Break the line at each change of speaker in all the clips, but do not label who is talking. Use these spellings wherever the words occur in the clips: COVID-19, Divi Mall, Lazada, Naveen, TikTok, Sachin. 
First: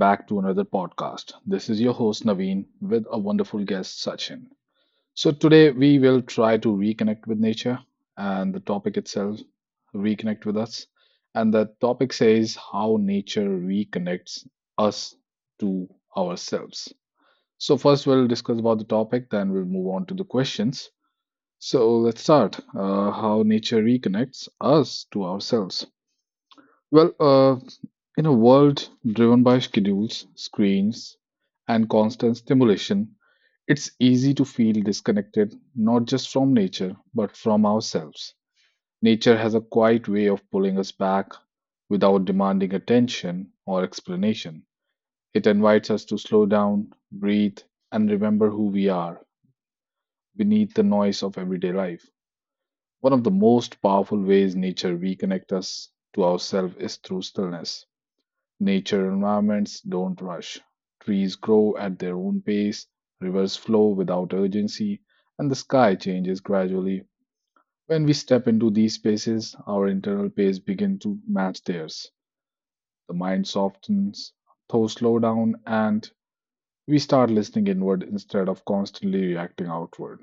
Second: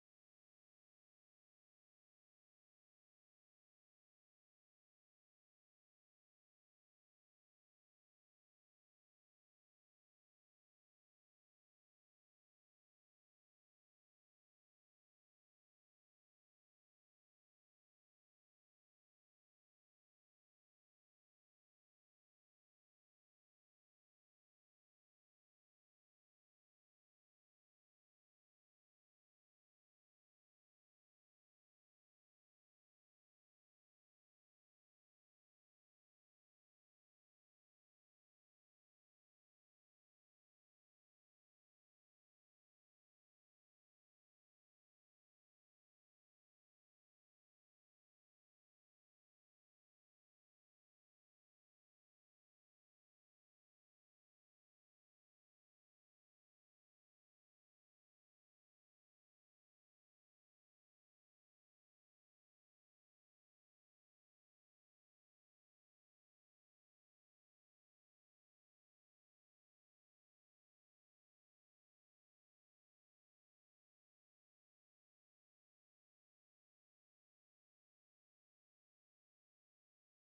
back to another podcast. This is your host, Naveen, with a wonderful guest, Sachin. So, today we will try to reconnect with nature and the topic itself, reconnect with us. And the topic says how nature reconnects us to ourselves. So, first we'll discuss about the topic, then we'll move on to the questions. So, let's start how nature reconnects us to ourselves. Well, uh, in a world driven by schedules, screens, and constant stimulation, it's easy to feel disconnected not just from nature, but from ourselves. Nature has a quiet way of pulling us back without demanding attention or explanation. It invites us to slow down, breathe, and remember who we are beneath the noise of everyday life. One of the most powerful ways nature reconnects us to ourselves is through stillness. Nature environments don't rush. Trees grow at their own pace, rivers flow without urgency, and the sky changes gradually. When we step into these spaces, our internal pace begins to match theirs. The mind softens, thoughts slow down, and we start listening inward instead of constantly reacting outward.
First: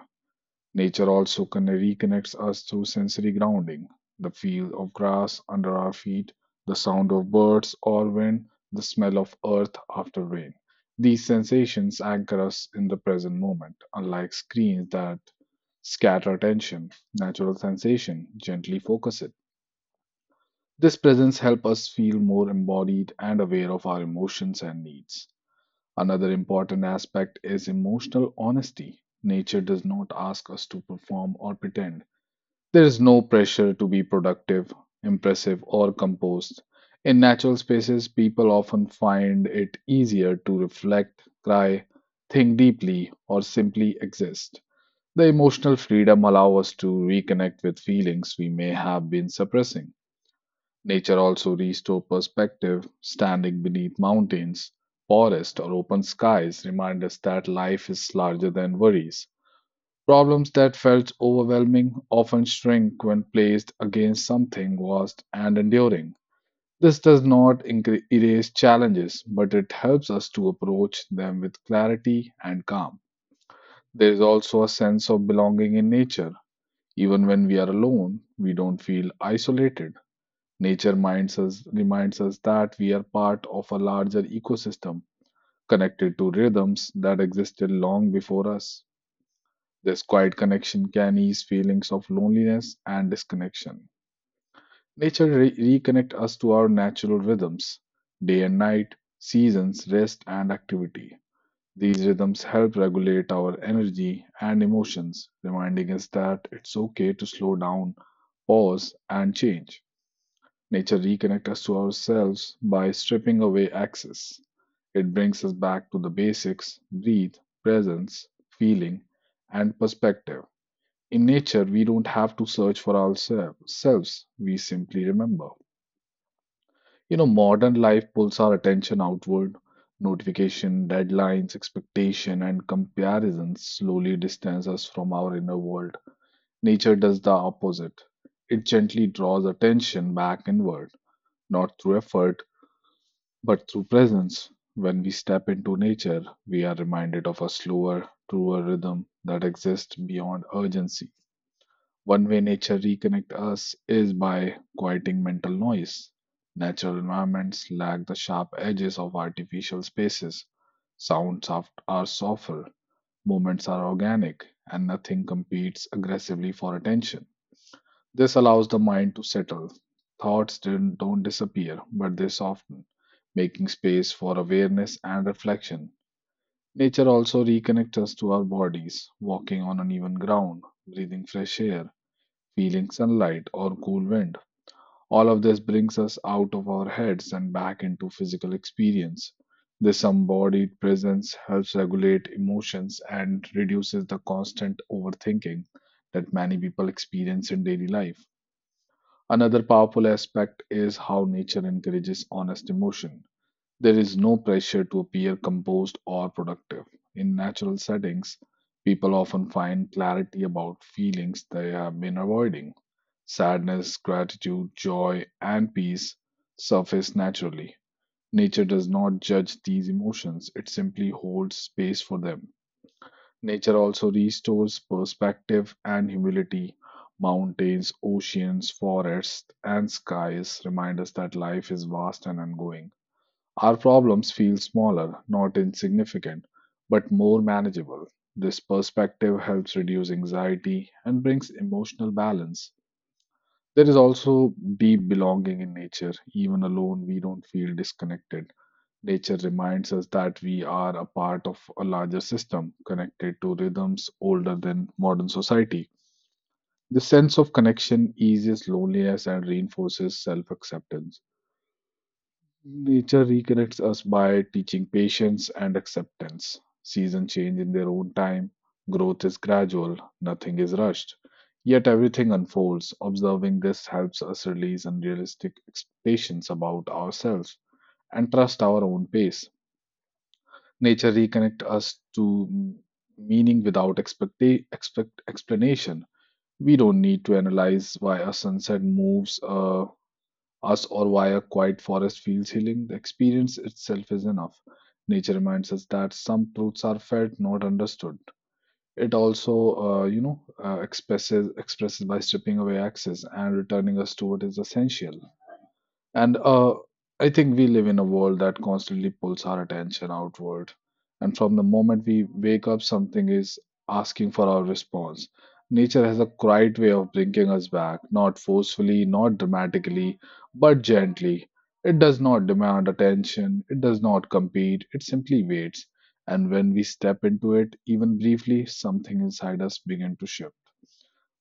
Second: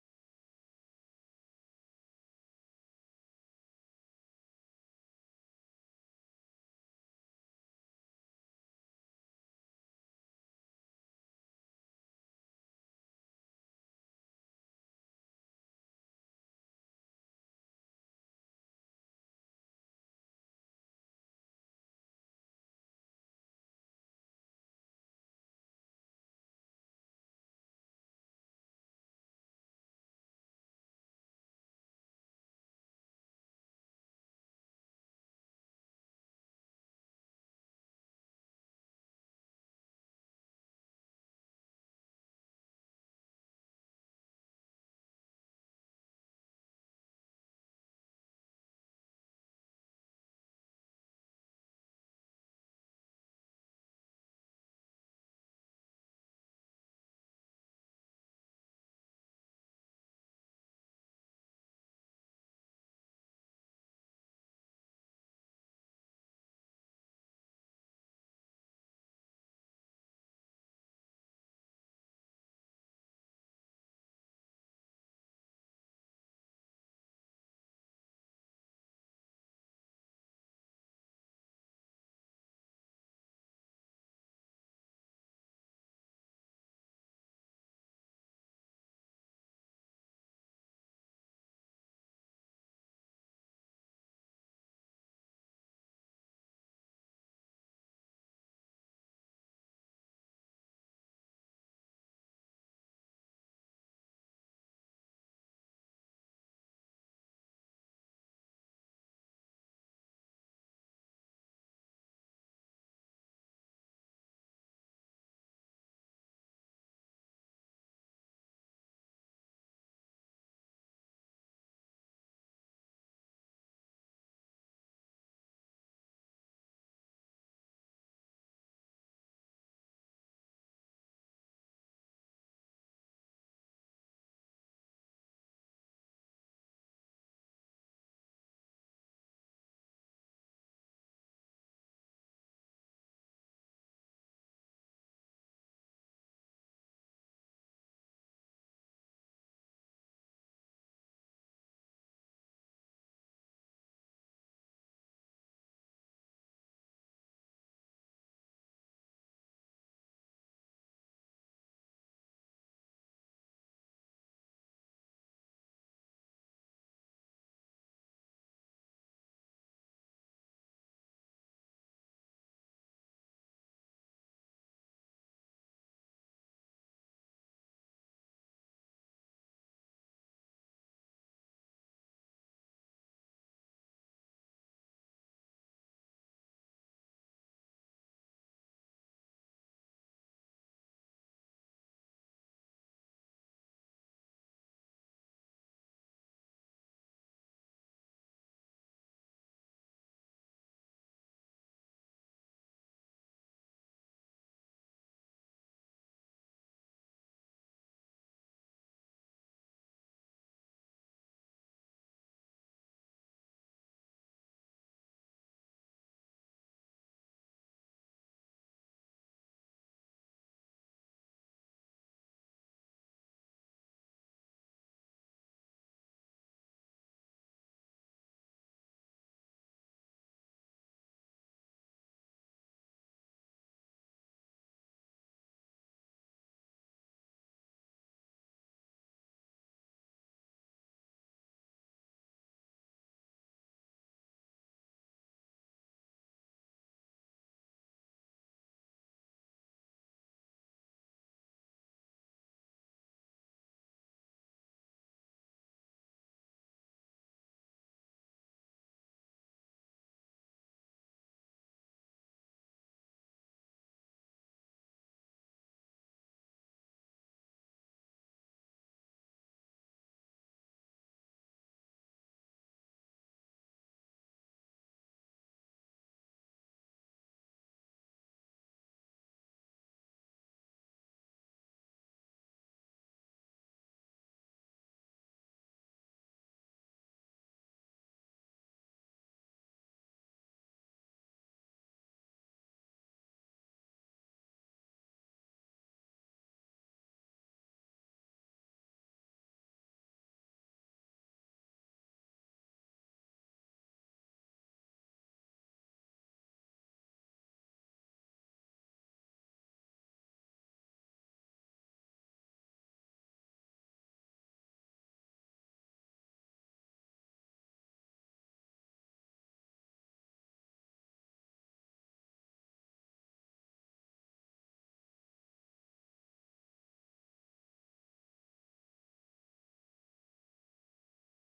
Nature also reconnects us through sensory grounding, the feel of grass under our feet, the sound of birds or wind, the smell of earth after rain. These sensations anchor us in the present moment, unlike screens that scatter attention. Natural sensation gently focus it. This presence helps us feel more embodied and aware of our emotions and needs. Another important aspect is emotional honesty. Nature does not ask us to perform or pretend there is no pressure to be productive, impressive, or composed. In natural spaces, people often find it easier to reflect, cry, think deeply, or simply exist. The emotional freedom allows us to reconnect with feelings we may have been suppressing. Nature also restores perspective. Standing beneath mountains, forests, or open skies remind us that life is larger than worries. Problems that felt overwhelming often shrink when placed against something vast and enduring. This does not erase challenges, but it helps us to approach them with clarity and calm. There is also a sense of belonging in nature. Even when we are alone, we don't feel isolated. Nature minds us, reminds us that we are part of a larger ecosystem connected to rhythms that existed long before us. This quiet connection can ease feelings of loneliness and disconnection. Nature reconnect us to our natural rhythms, day and night, seasons, rest and activity. These rhythms help regulate our energy and emotions, reminding us that it's okay to slow down, pause and change. Nature reconnects us to ourselves by stripping away excess. It brings us back to the basics, breathe, presence, feeling and perspective. In nature, we don't have to search for ourselves, we simply remember. You know, modern life pulls our attention outward. Notification, deadlines, expectation, and comparisons slowly distance us from our inner world. Nature does the opposite. It gently draws attention back inward, not through effort, but through presence. When we step into nature, we are reminded of a slower, truer rhythm that exists beyond urgency. One way nature reconnects us is by quieting mental noise. Natural environments lack the sharp edges of artificial spaces. Sounds are softer, movements are organic, and nothing competes aggressively for attention. This allows the mind to settle. Thoughts don't disappear, but they soften, making space for awareness and reflection. Nature also reconnects us to our bodies, walking on uneven ground, breathing fresh air, feeling sunlight or cool wind. All of this brings us out of our heads and back into physical experience. This embodied presence helps regulate emotions and reduces the constant overthinking that many people experience in daily life. Another powerful aspect is how nature encourages honest emotion. There is no pressure to appear composed or productive. In natural settings, people often find clarity about feelings they have been avoiding. Sadness, gratitude, joy, and peace surface naturally. Nature does not judge these emotions, it simply holds space for them. Nature also restores perspective and humility. Mountains, oceans, forests, and skies remind us that life is vast and ongoing. Our problems feel smaller, not insignificant, but more manageable. This perspective helps reduce anxiety and brings emotional balance. There is also deep belonging in nature. Even alone, we don't feel disconnected. Nature reminds us that we are a part of a larger system connected to rhythms older than modern society. The sense of connection eases loneliness and reinforces self acceptance. Nature reconnects us by teaching patience and acceptance. Seasons change in their own time. Growth is gradual, nothing is rushed. Yet everything unfolds. Observing this helps us release unrealistic expectations about ourselves and trust our own pace. Nature reconnects us to meaning without explanation. We don't need to analyze why a sunset moves, us or via quiet forest fields healing, the experience itself is enough. Nature reminds us that some truths are felt, not understood. It also, expresses by stripping away access and returning us to what is essential. And I think we live in a world that constantly pulls our attention outward. And from the moment we wake up, something is asking for our response. Nature has a quiet way of bringing us back, not forcefully, not dramatically, but gently. It does not demand attention, it does not compete, it simply waits. And when we step into it, even briefly, something inside us begins to shift.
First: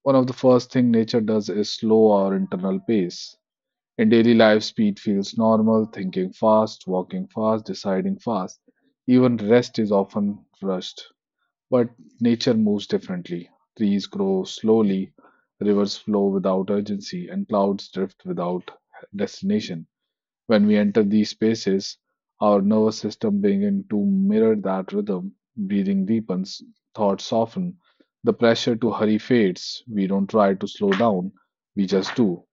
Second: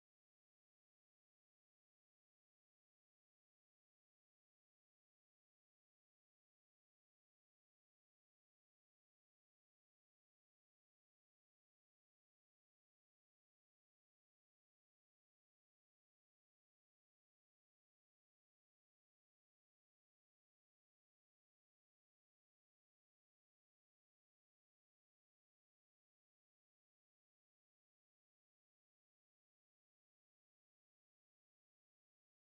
One of the first thing nature does is slow our internal pace. In daily life, speed feels normal, thinking fast, walking fast, deciding fast. Even rest is often rushed. But nature moves differently. Trees grow slowly, rivers flow without urgency, and clouds drift without destination. When we enter these spaces, our nervous system begins to mirror that rhythm. Breathing deepens, thoughts soften, the pressure to hurry fades. We don't try to slow down, we just do.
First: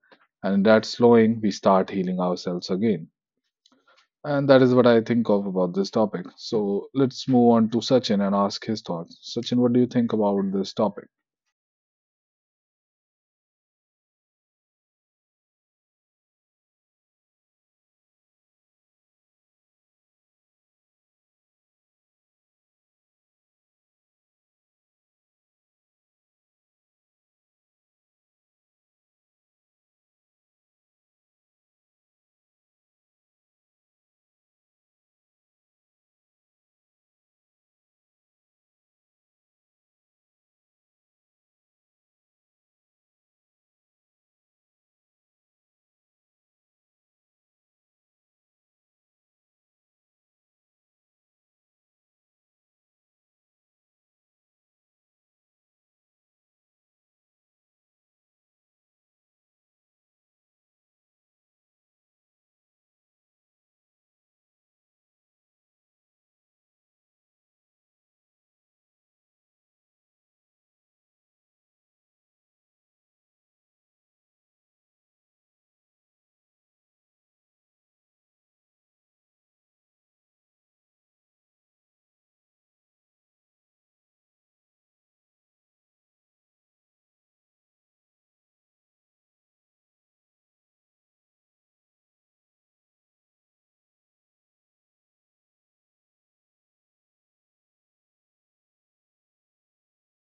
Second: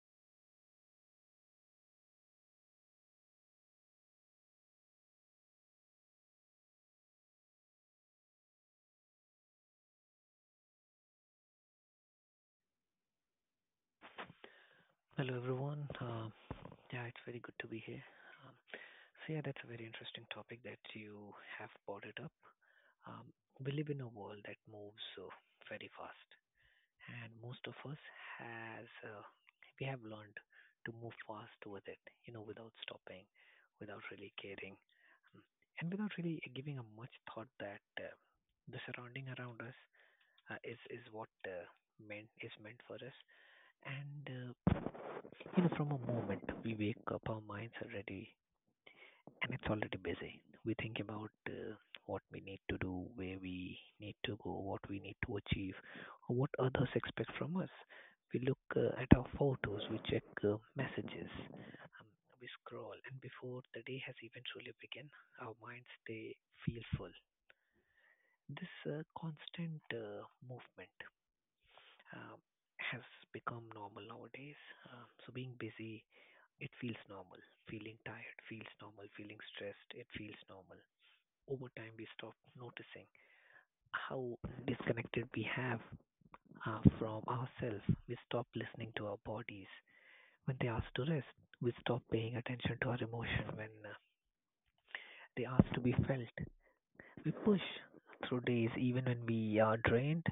And in that slowing, we start healing ourselves again. And that is what I think of about this topic. So let's move on to Sachin and ask his thoughts. Sachin, what do you think about this topic?
Hello, everyone. Yeah, it's very good to be here. Um, so, yeah, that's a very interesting topic that you have brought it up. Um, we live in a world that moves very fast, and most of us has we have learned to move fast with it, without stopping, without really caring, um, and without really giving a much thought that the surrounding around us is what meant for us, and from a moment we wake up, our minds are ready and it's already busy. We think about what we need to do, where we need to go, what we need to achieve, or what others expect from us. We look at our photos, we check messages, we scroll, and before the day has even truly begun, our minds they feel full. This constant movement uh, has become normal nowadays. So being busy it feels normal. Feeling tired feels normal. Feeling stressed, it feels normal. Over time, we stop noticing how disconnected we have from ourselves. We stop listening to our bodies when they ask to rest. We stop paying attention to our emotion when they ask to be felt. We push through days even when we are drained,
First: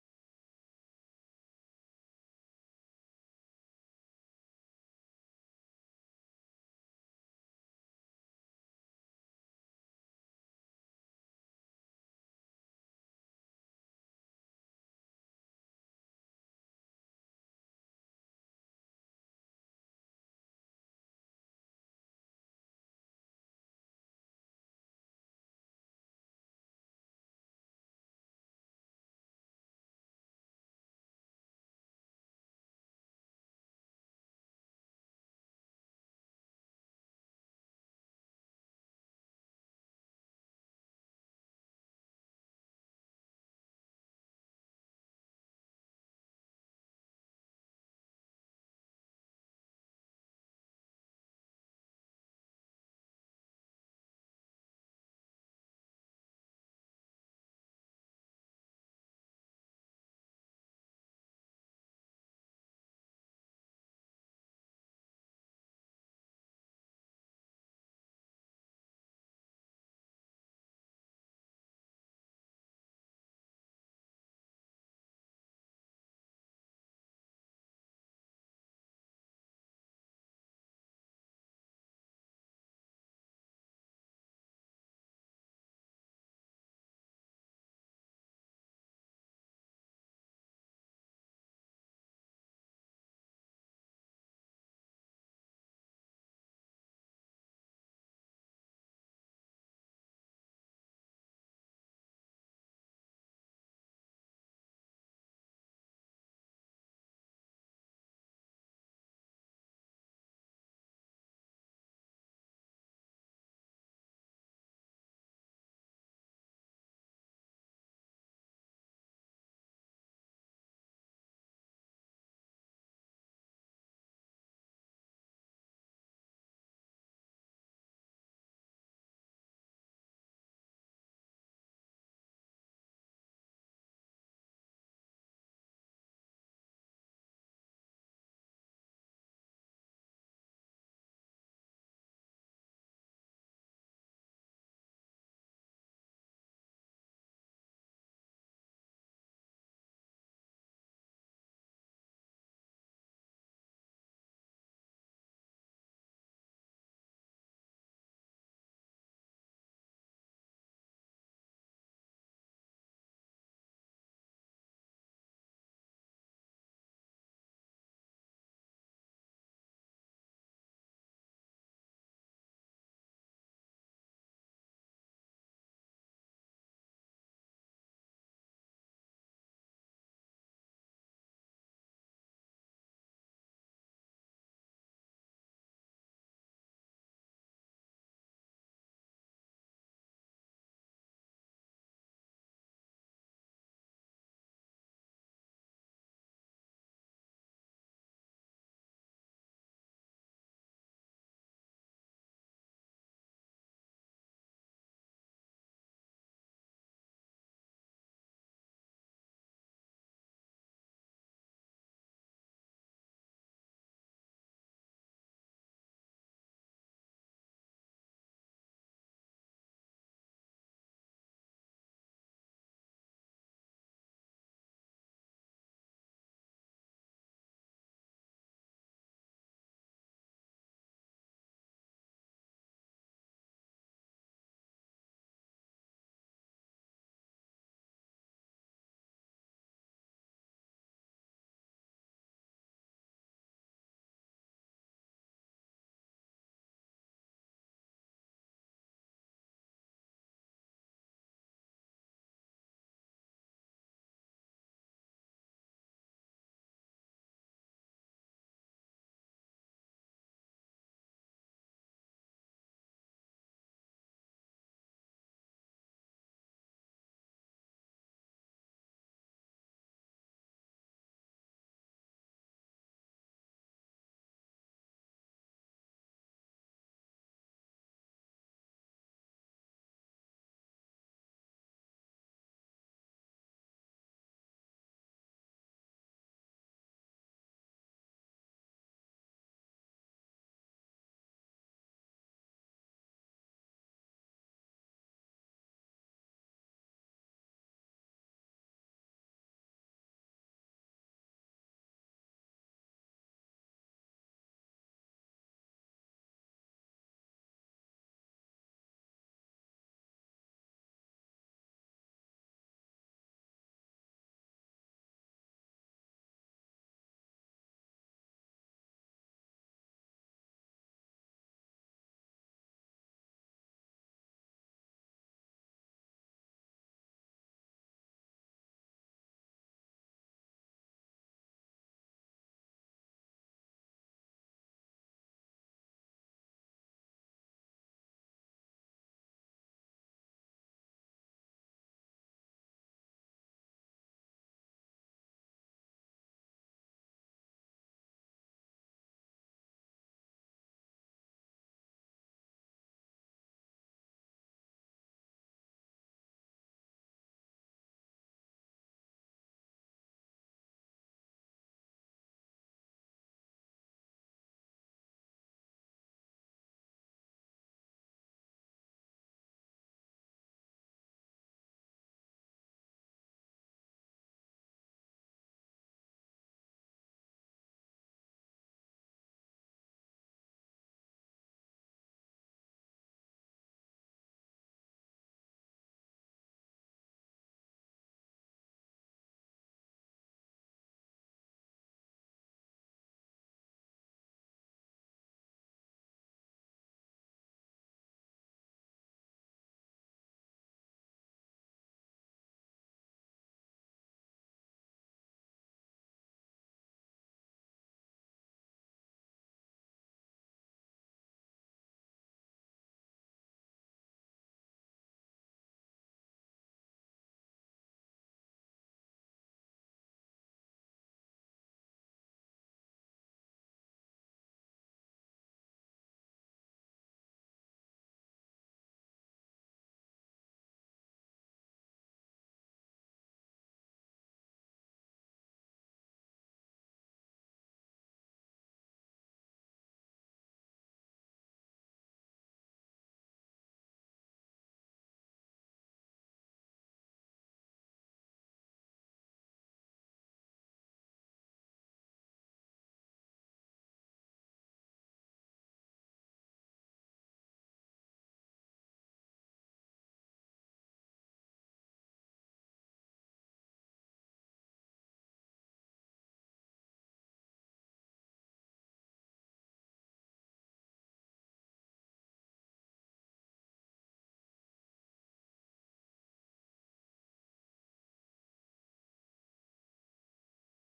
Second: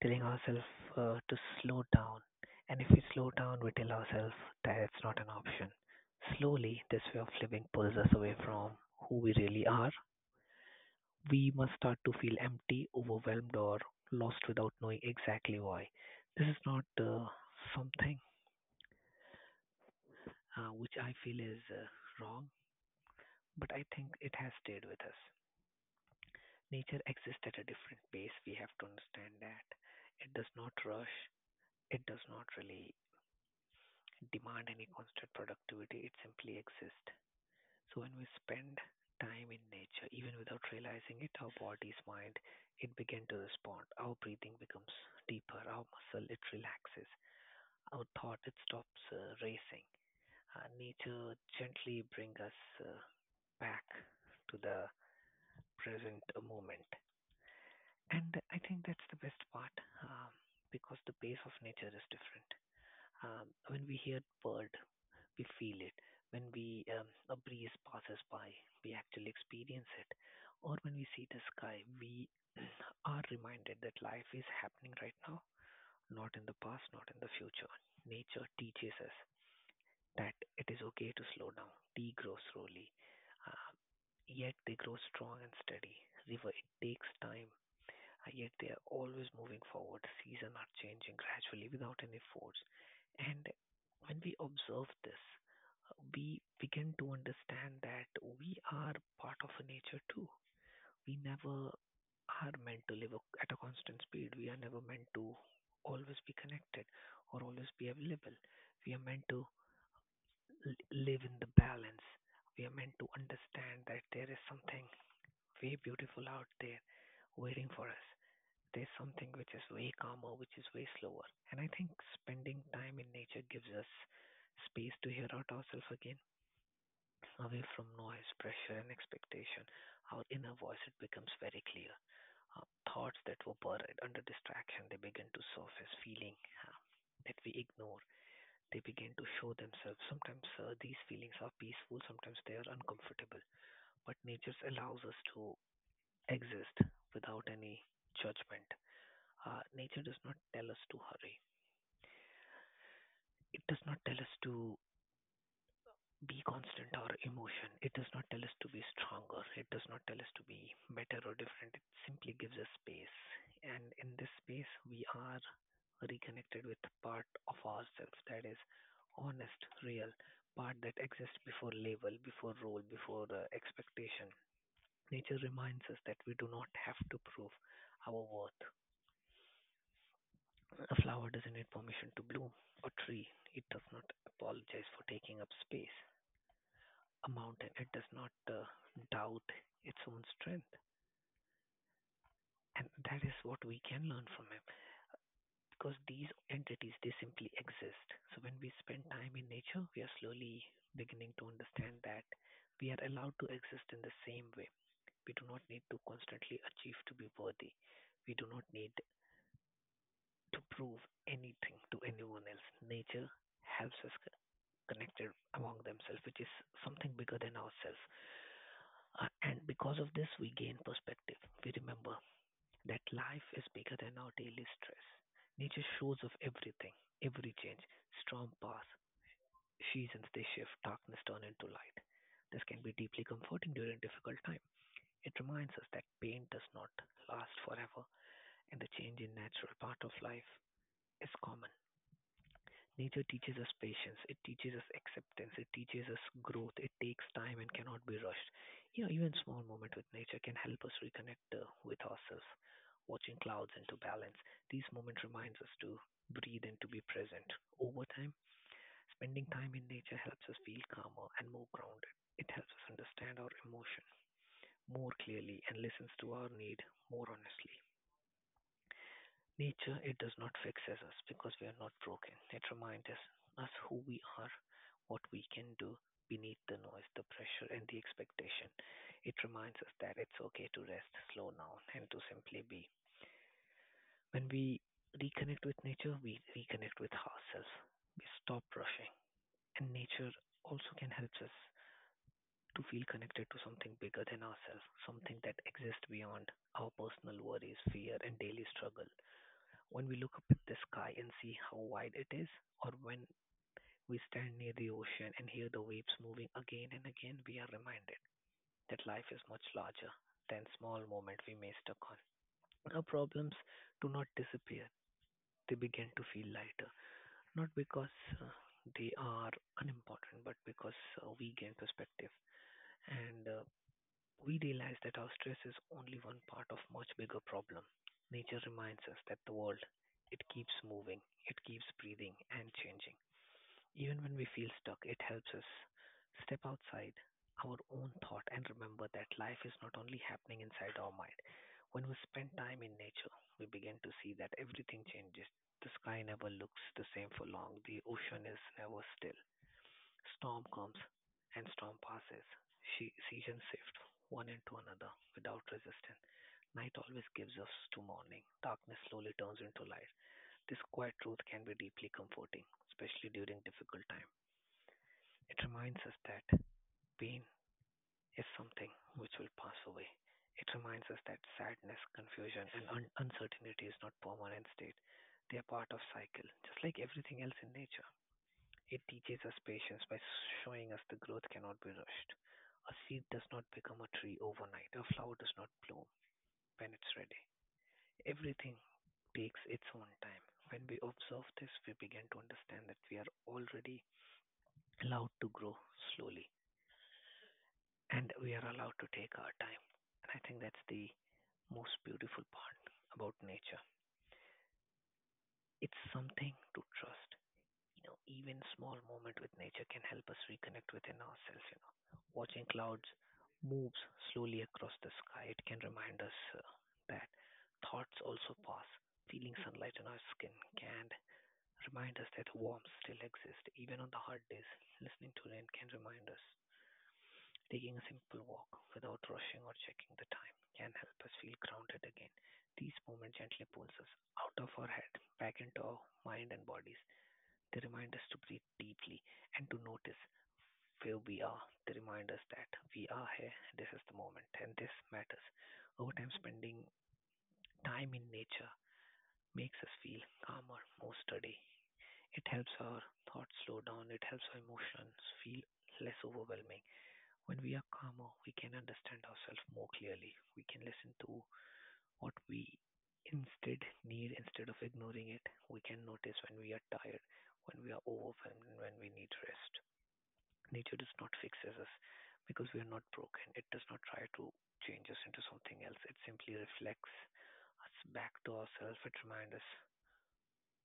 telling ourselves to slow down. And if we slow down, we tell ourselves that it's not an option. Slowly, this way of living pulls us away from who we really are. We must start to feel empty, overwhelmed, or lost without knowing exactly why. This is not something which I feel is wrong, but I think it has stayed with us. Nature exists at a different pace. We have to understand that it does not rush, it does not really demand any constant productivity, it simply exists. So when we spend time in nature, even without realizing it, our body's mind, it begins to respond. Our breathing becomes deeper, our muscle, it relaxes, our thought, it stops racing. Nature gently brings us back to the present moment. And I think that's the best part um, because the pace of nature is different. When we hear bird, we feel it when we a breeze passes by. We actually experience it, or when we see the sky, we are reminded that life is happening right now, not in the past, not in the future. Nature teaches us that it is okay to slow down, degrow slowly, uh, yet they grow strong and steady. River, it takes time yet they are always moving forward. Seasons are changing gradually without any force. And when we observe this, we begin to understand that we are part of nature too. We never are meant to live at a constant speed. We are never meant to always be connected or always be available. We are meant to live in the balance. We are meant to understand that there is something way beautiful out there waiting for us. There's something which is way calmer, which is way slower. And I think spending time in nature gives us space to hear out ourselves again, away from noise, pressure, and expectation. Our inner voice it becomes very clear. Thoughts that were buried under distraction they begin to surface. Feeling uh, that we ignore they begin to show themselves. Sometimes these feelings are peaceful, sometimes they are uncomfortable. But nature allows us to exist without any judgment. Nature does not tell us to hurry. It does not tell us to be constant or emotion. It does not tell us to be stronger. It does not tell us to be better or different. It simply gives us space. And in this space, we are reconnected with part of ourselves that is honest, real, part that exists before label, before role, before expectation. Nature reminds us that we do not have to prove our worth. A flower doesn't need permission to bloom. A tree, it does not apologize for taking up space. A mountain, it does not doubt its own strength. And that is what we can learn from him because these entities, they simply exist. So when we spend time in nature, we are slowly beginning to understand that we are allowed to exist in the same way. We do not need to constantly achieve to be worthy. We do not need to prove anything to anyone else. Nature helps us connected among themselves, which is something bigger than ourselves. And because of this, we gain perspective. We remember that life is bigger than our daily stress. Nature shows of everything, every change, storm pass, seasons they shift, darkness turn into light. This can be deeply comforting during difficult time. It reminds us that pain does not last forever, and the change in natural part of life is common. Nature teaches us patience, it teaches us acceptance, it teaches us growth. It takes time and cannot be rushed. You know, even small moment with nature can help us reconnect with ourselves. Watching clouds into balance. These moments reminds us to breathe and to be present. Over time, spending time in nature helps us feel calmer and more grounded. It helps us understand our emotion more clearly and listens to our need more honestly. Nature, it does not fix us because we are not broken. It reminds us, us who we are, what we can do beneath the noise, the pressure, and the expectation. It reminds us that it's okay to rest, slow down, and to simply be. When we reconnect with nature, we reconnect with ourselves. We stop rushing. And nature also can help us to feel connected to something bigger than ourselves, something that exists beyond our personal worries, fear, and daily struggle. When we look up at the sky and see how wide it is, or when we stand near the ocean and hear the waves moving again and again, we are reminded that life is much larger than small moments we may stuck on. Our problems do not disappear, they begin to feel lighter, not because uh, they are unimportant, but because we gain perspective. And We realize that our stress is only one part of much bigger problem. Nature reminds us that the world, it keeps moving, it keeps breathing and changing. Even when we feel stuck, it helps us step outside our own thought and remember that life is not only happening inside our mind. When we spend time in nature, we begin to see that everything changes. The sky never looks the same for long, the ocean is never still, storm comes and storm passes. She seasons shift one into another without resistance. Night always gives us to morning. Darkness slowly turns into light. This quiet truth can be deeply comforting, especially during difficult time. It reminds us that pain is something which will pass away. It reminds us that sadness, confusion, and uncertainty is not permanent state. They are part of cycle, just like everything else in nature. It teaches us patience by showing us the growth cannot be rushed. A seed does not become a tree overnight. A flower does not bloom when it's ready. Everything takes its own time. When we observe this, we begin to understand that we are already allowed to grow slowly and we are allowed to take our time. And I think that's the most beautiful part about nature. It's something to trust. You know, even small moment with nature can help us reconnect within ourselves, you know. Watching clouds moves slowly across the sky, it can remind us that thoughts also pass. Feeling sunlight on our skin can remind us that warmth still exists even on the hard days. Listening to rain can remind us. Taking a simple walk without rushing or checking the time can help us feel grounded again. These moments gently pulls us out of our head, back into our mind and bodies. They remind us to breathe deeply and to notice where we are. They remind us that we are here, this is the moment, and this matters. Over time, spending time in nature makes us feel calmer, more steady. It helps our thoughts slow down, it helps our emotions feel less overwhelming. When we are calmer, we can understand ourselves more clearly. We can listen to what we instead need, instead of ignoring it, we can notice when we are tired, when we are overwhelmed, and when we need rest. Nature does not fix us because we are not broken. It does not try to change us into something else. It simply reflects us back to ourselves. It reminds us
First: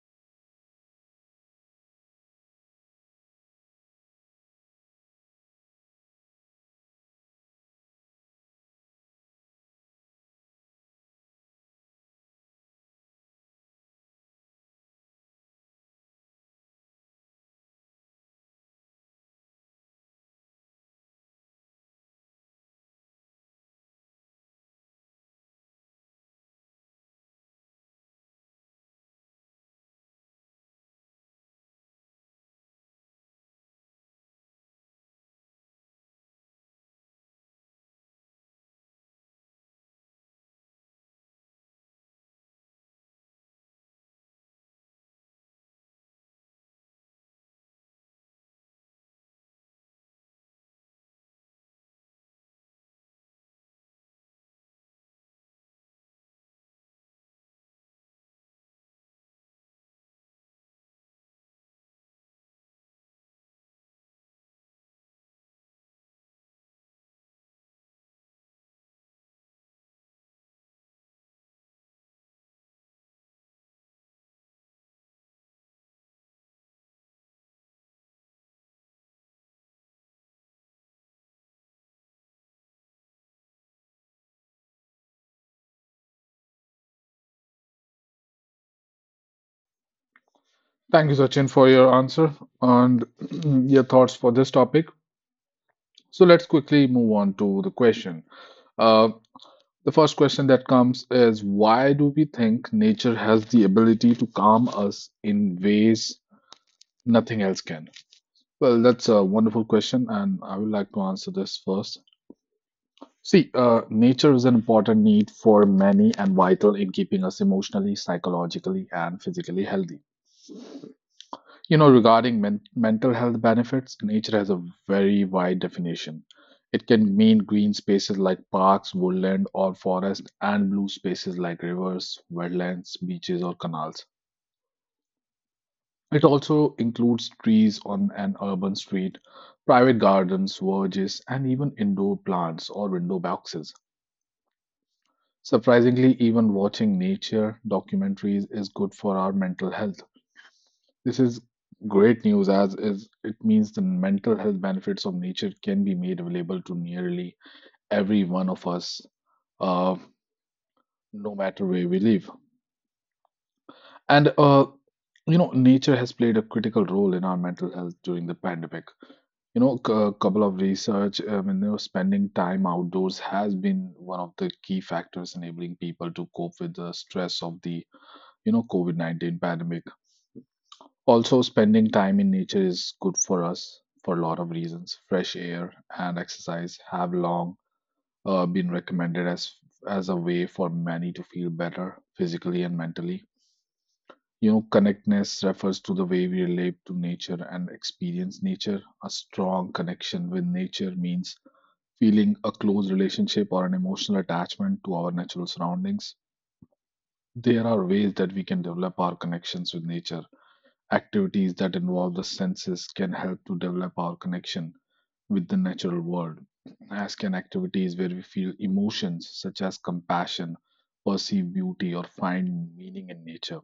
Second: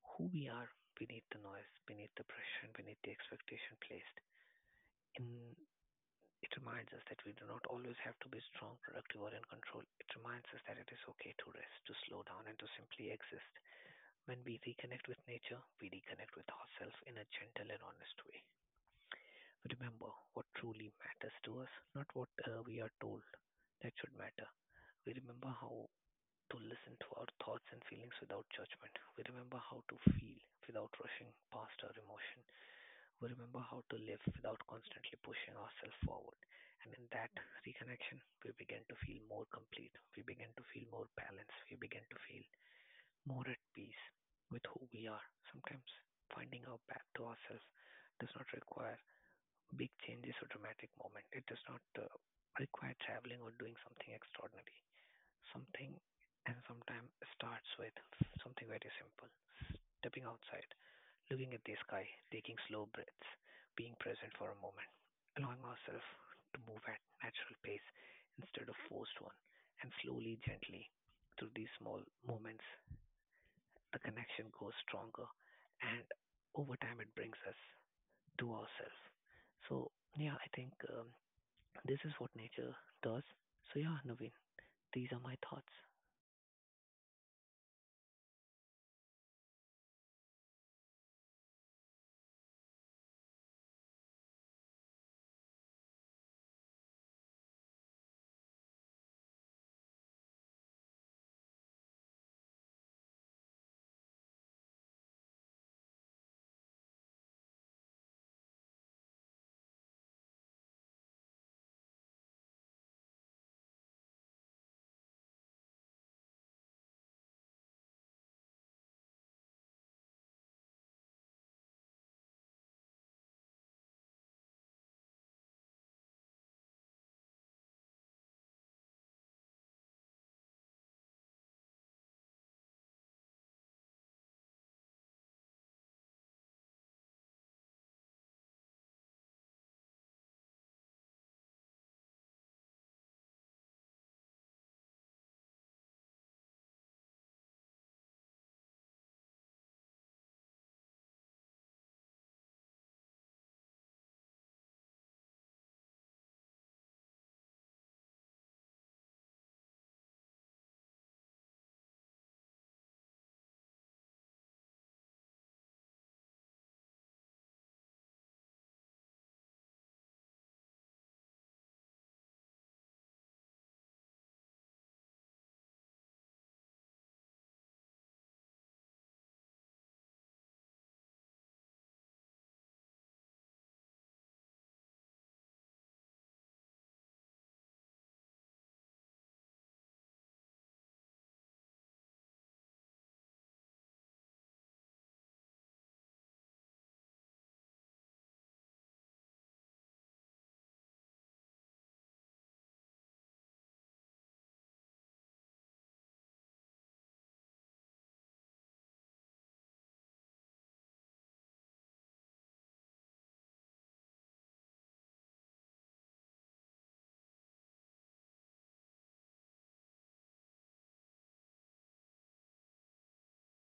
who we are beneath the noise, beneath the pressure, and beneath the expectation placed. In it reminds us that we do not always have to be strong, productive, or in control. It reminds us that it is okay to rest, to slow down, and to simply exist. When we reconnect with nature, we reconnect with ourselves in a gentle and honest way. Remember what truly matters to us, not what we are told that should matter. We remember how to listen to our thoughts and feelings without judgment. We remember how to feel without rushing past our emotion. We remember how to live without constantly pushing ourselves forward. And in that reconnection, we begin to feel more complete. We begin to feel more balanced. We begin to feel more at peace with who we are. Sometimes finding our path to ourselves does not require big changes or dramatic moment. It does not require traveling or doing something extraordinary. Something and sometimes starts with something very simple. Stepping outside, looking at the sky, taking slow breaths, being present for a moment, allowing ourselves to move at natural pace instead of forced one, and slowly, gently through these small moments the connection grows stronger and over time it brings us to ourselves. So, yeah, I think this is what nature does. So, yeah, Naveen, these are my thoughts.
Thank you, Sachin, for your answer and your thoughts for this topic. So let's quickly move on to the question. Uh, The first question that comes is why do we think nature has the ability to calm us in ways nothing else can? Well, that's a wonderful question, and I would like to answer this first. See, nature is an important need for many and vital in keeping us emotionally, psychologically, and physically healthy. You know, regarding men mental health benefits, nature has a very wide definition. It can mean green spaces like parks, woodland, or forest, and blue spaces like rivers, wetlands, beaches, or canals. It also includes trees on an urban street, private gardens, verges, and even indoor plants or window boxes. Surprisingly, even watching nature documentaries is good for our mental health. This is great news as is it means the mental health benefits of nature can be made available to nearly every one of us, uh, no matter where we live. And you know, nature has played a critical role in our mental health during the pandemic. You know, a couple of research, I mean, you know, spending time outdoors has been one of the key factors enabling people to cope with the stress of the, you know, COVID-19 pandemic. Also, spending time in nature is good for us for a lot of reasons. Fresh air and exercise have long been recommended as a way for many to feel better physically and mentally. You know, connectness refers to the way we relate to nature and experience nature. A strong connection with nature means feeling a close relationship or an emotional attachment to our natural surroundings. There are ways that we can develop our connections with nature. Activities that involve the senses can help to develop our connection with the natural world, as can activities where we feel emotions such as compassion, perceive beauty, or find meaning in nature.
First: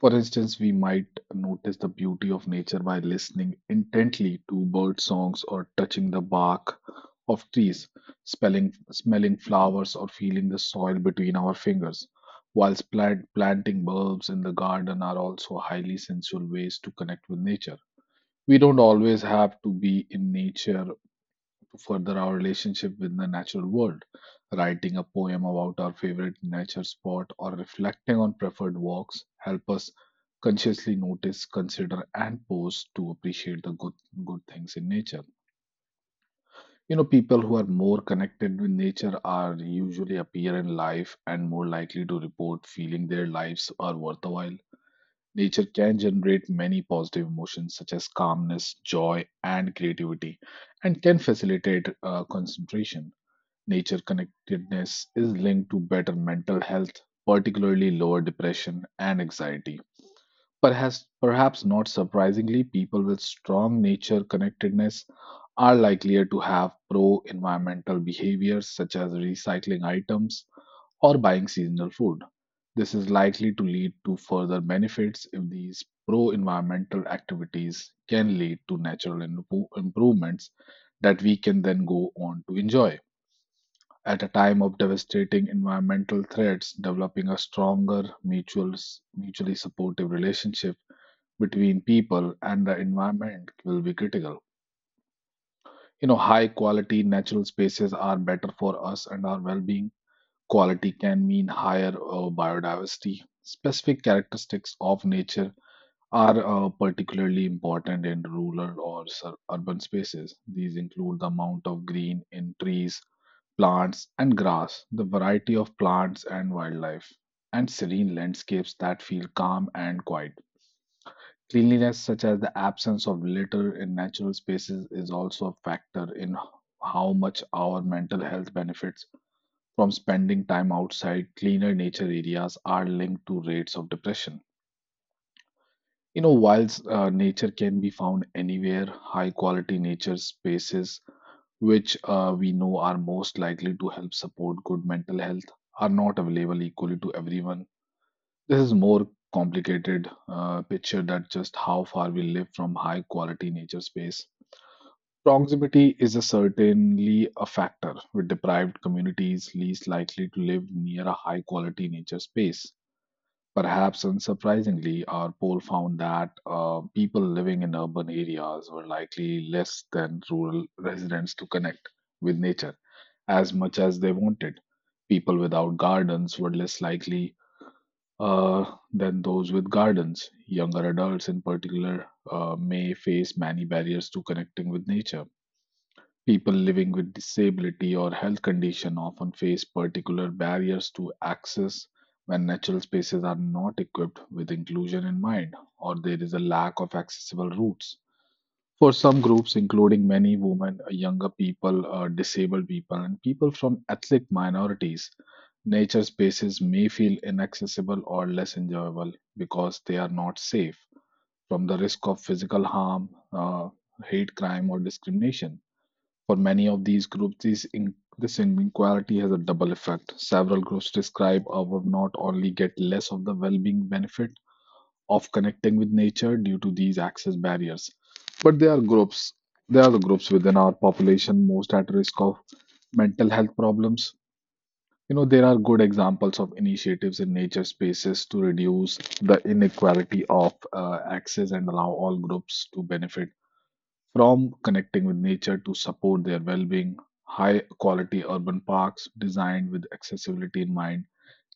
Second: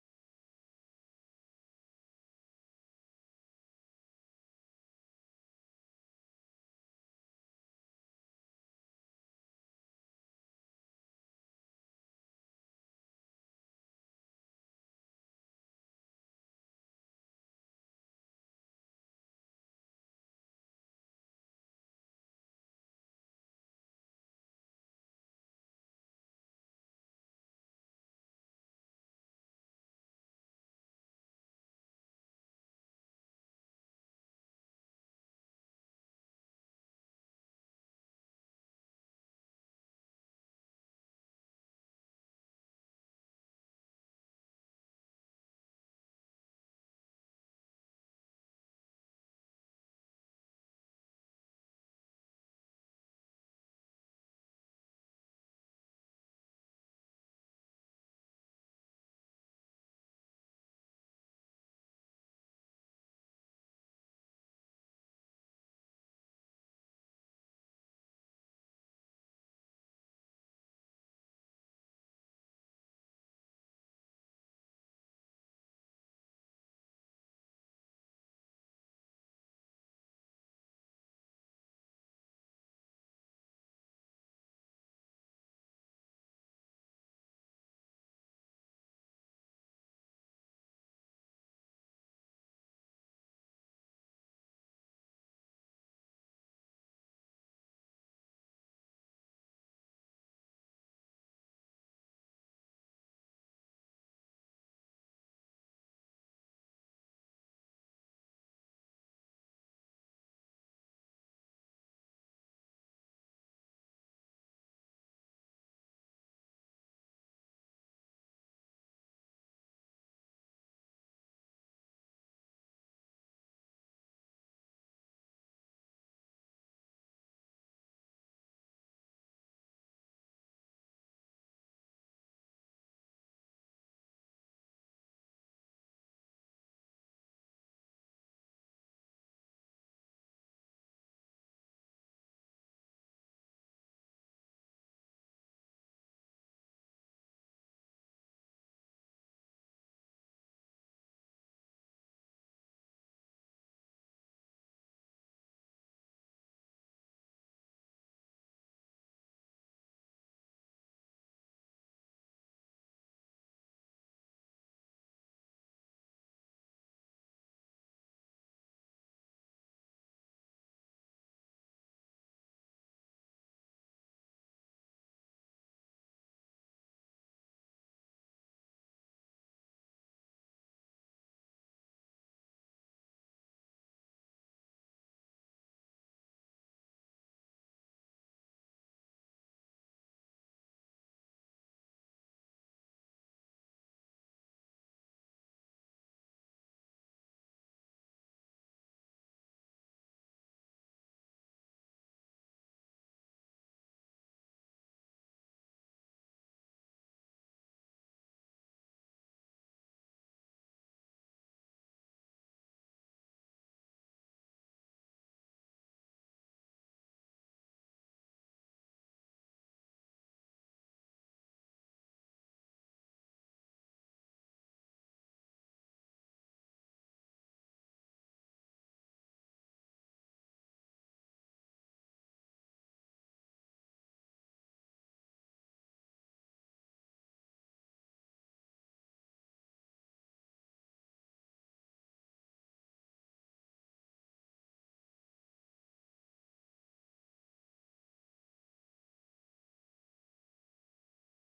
For instance, we might notice the beauty of nature by listening intently to bird songs or touching the bark of trees, smelling flowers, or feeling the soil between our fingers. Whilst planting bulbs in the garden are also highly sensual ways to connect with nature. We don't always have to be in nature further our relationship with the natural world. Writing a poem about our favorite nature spot or reflecting on preferred walks help us consciously notice, consider, and pause to appreciate the good things in nature. You know, people who are more connected with nature are usually appear in life and more likely to report feeling their lives are worthwhile. Nature can generate many positive emotions such as calmness, joy, and creativity, and can facilitate concentration. Nature connectedness is linked to better mental health, particularly lower depression and anxiety. Perhaps not surprisingly, people with strong nature connectedness are likelier to have pro environmental behaviors such as recycling items or buying seasonal food. This is likely to lead to further benefits if these pro environmental activities can lead to natural improvements that we can then go on to enjoy. At a time of devastating environmental threats, developing a stronger, mutually supportive relationship between people and the environment will be critical. You know, high quality natural spaces are better for us and our well being. Quality can mean higher biodiversity. Specific characteristics of nature are particularly important in rural or urban spaces. These include the amount of green in trees, plants and grass, the variety of plants and wildlife, and serene landscapes that feel calm and quiet. Cleanliness, such as the absence of litter in natural spaces, is also a factor in how much our mental health benefits from spending time outside. Cleaner nature areas are linked to rates of depression. You know, whilst nature can be found anywhere, high quality nature spaces which we know are most likely to help support good mental health, are not available equally to everyone. This is more complicated picture that just how far we live from high quality nature space. Proximity is a certainly a factor, with deprived communities least likely to live near a high quality nature space. Perhaps unsurprisingly, our poll found that people living in urban areas were likely less than rural residents to connect with nature as much as they wanted. People without gardens were less likely uh, than those with gardens. Younger adults, in particular, may face many barriers to connecting with nature. People living with disability or health condition often face particular barriers to access when natural spaces are not equipped with inclusion in mind or there is a lack of accessible routes. For some groups, including many women, younger people, disabled people, and people from ethnic minorities, nature spaces may feel inaccessible or less enjoyable because they are not safe from the risk of physical harm, hate crime, or discrimination. For many of these groups, this inequality has a double effect. Several groups describe or would not only get less of the well being benefit of connecting with nature due to these access barriers. But there are the groups within our population most at risk of mental health problems. You know, there are good examples of initiatives in nature spaces to reduce the inequality of access and allow all groups to benefit from connecting with nature to support their well being. High quality urban parks designed with accessibility in mind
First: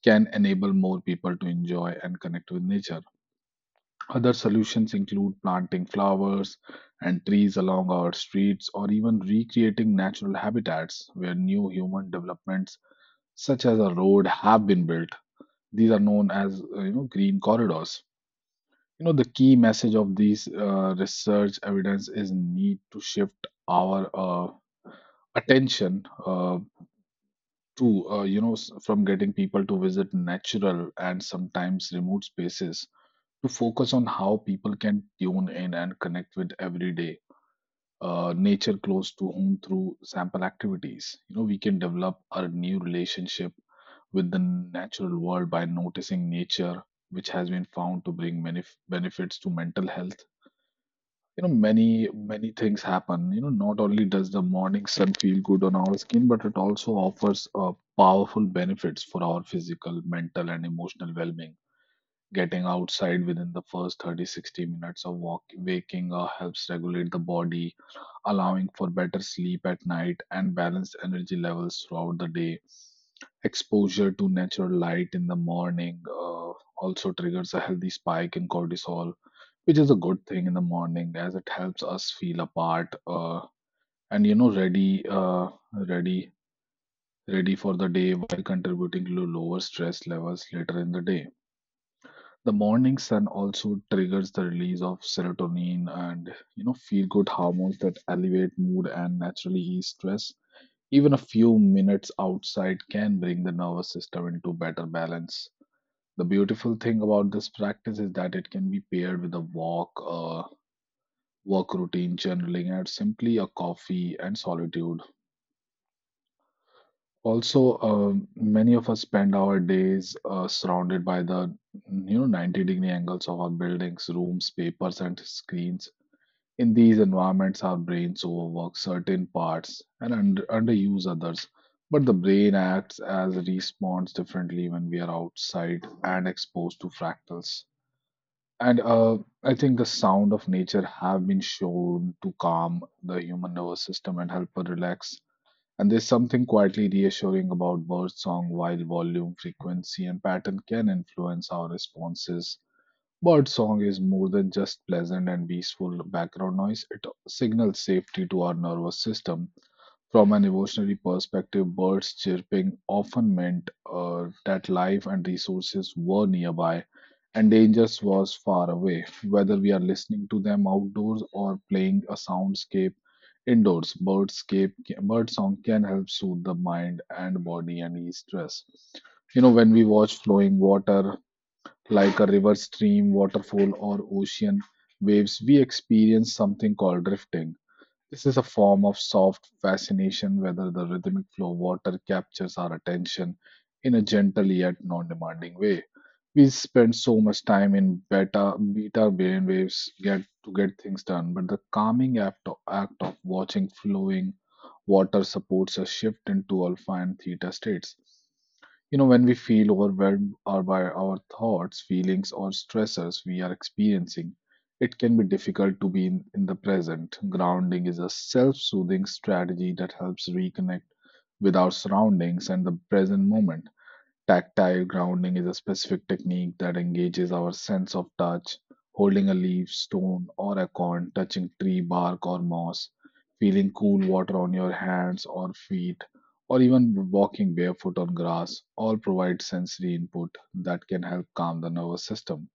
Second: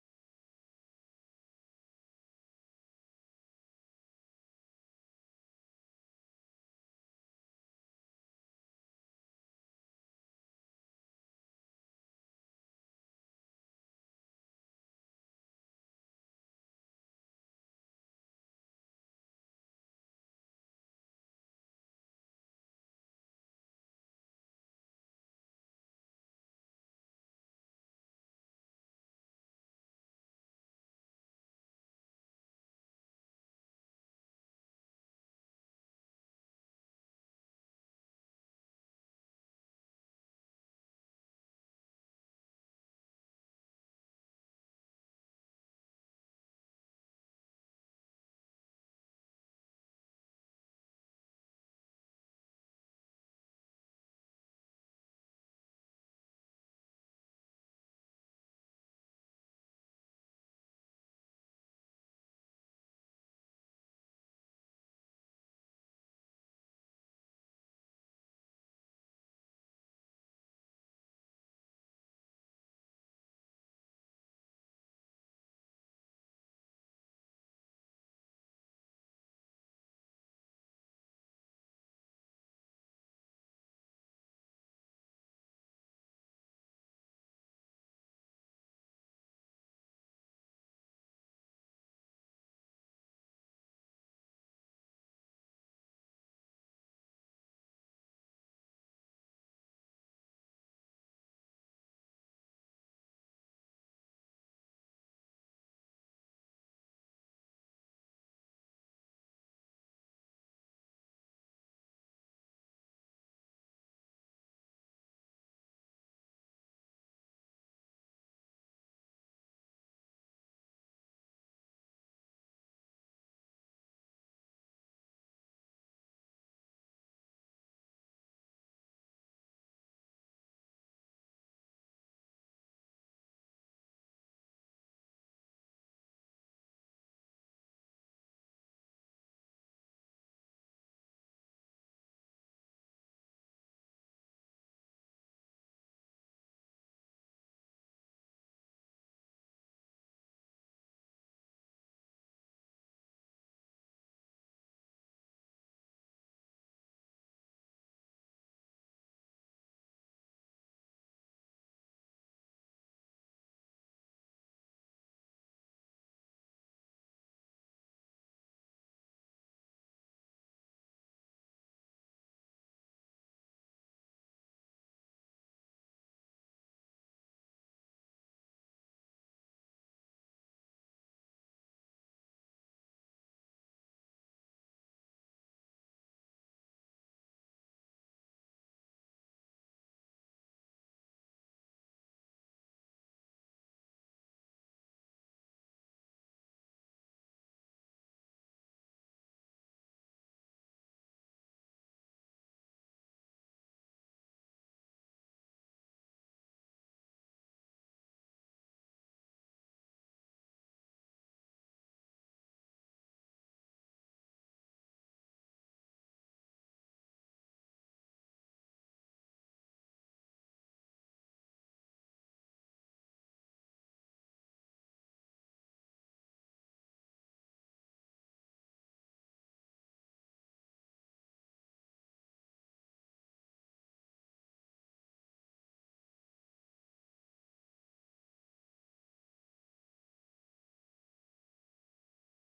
can enable more people to enjoy and connect with nature. Other solutions include planting flowers and trees along our streets or even recreating natural habitats where new human developments such as a road have been built. These are known as you know green corridors. You know, the key message of these research evidence is need to shift our attention to you know s- from getting people to visit natural and sometimes remote spaces to focus on how people can tune in and connect with everyday nature close to home through sample activities. You know, we can develop a new relationship with the natural world by noticing nature, which has been found to bring many benefits to mental health. You know, many things happen. You know, not only does the morning sun feel good on our skin, but it also offers powerful benefits for our physical, mental, and emotional well being. Getting outside within the first 30 60 minutes of walk, waking helps regulate the body, allowing for better sleep at night and balanced energy levels throughout the day. Exposure to natural light in the morning also triggers a healthy spike in cortisol, which is a good thing in the morning as it helps us feel apart and ready ready for the day, while contributing to lower stress levels later in the day. The morning sun also triggers the release of serotonin and you know feel-good hormones that elevate mood and naturally ease stress. Even a few minutes outside can bring the nervous system into better balance. The beautiful thing about this practice is that it can be paired with a walk, a work routine, journaling, and simply a coffee and solitude. Also, many of us spend our days surrounded by the you know 90-degree angles of our buildings, rooms, papers, and screens. In these environments, our brains overwork certain parts and underuse others. But the brain acts as responds differently when we are outside and exposed to fractals. And I think the sound of nature have been shown to calm the human nervous system and help us relax, and there's something quietly reassuring about birdsong, while volume, frequency, and pattern can influence our responses. Birdsong is more than just pleasant and peaceful background noise, it signals safety to our nervous system. From an evolutionary perspective, birds chirping often meant that life and resources were nearby and danger was far away. Whether we are listening to them outdoors or playing a soundscape, indoors, birdsong can help soothe the mind and body and ease stress. You know, when we watch flowing water like a river, stream, waterfall, or ocean waves, we experience something called drifting. This is a form of soft fascination, whether the rhythmic flow of water captures our attention in a gentle yet non demanding way. We spend so much time in beta brain waves get things done, but the calming act of watching flowing water supports a shift into alpha and theta states. You know, when we feel overwhelmed or by our thoughts, feelings, or stressors we are experiencing, it can be difficult to be in the present. Grounding is a self soothing strategy that helps reconnect with our surroundings and the present moment. Tactile grounding is a specific technique that engages our sense of touch, holding a leaf, stone, or a coin, touching tree bark or moss, feeling cool water on your hands or feet, or even walking barefoot on grass, all provide sensory input that can help calm the nervous system.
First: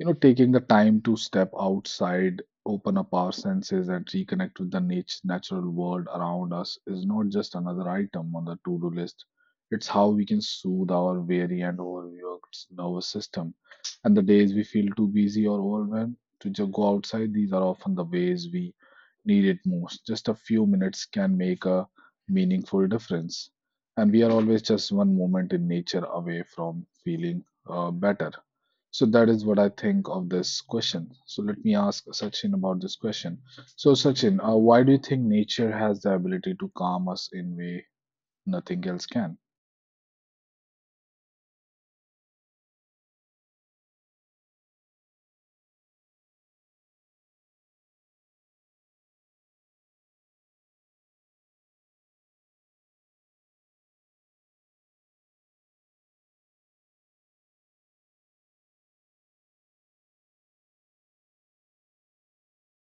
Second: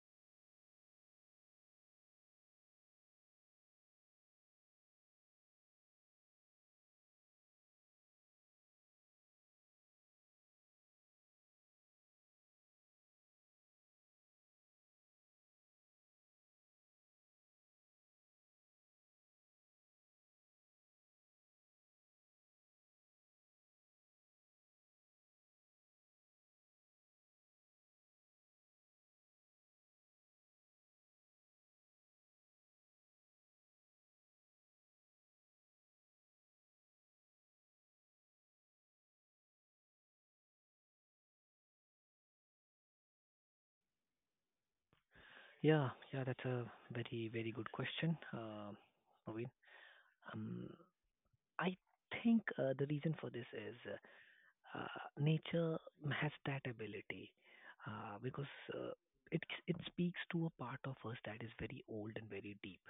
You know, taking the time to step outside, open up our senses, and reconnect with the natural world around us is not just another item on the to do list. It's how we can soothe our weary and overworked nervous system. And the days we feel too busy or overwhelmed to just go outside, these are often the ways we need it most. Just a few minutes can make a meaningful difference. And we are always just one moment in nature away from feeling better. So that is what I think of this question. So let me ask Sachin about this question. So Sachin, why do you think nature has the ability to calm us in way nothing else can?
Yeah, yeah, that's a very, very good question, Naveen. Um, I think the reason for this is nature has that ability because uh, it speaks to a part of us that is very old and very deep.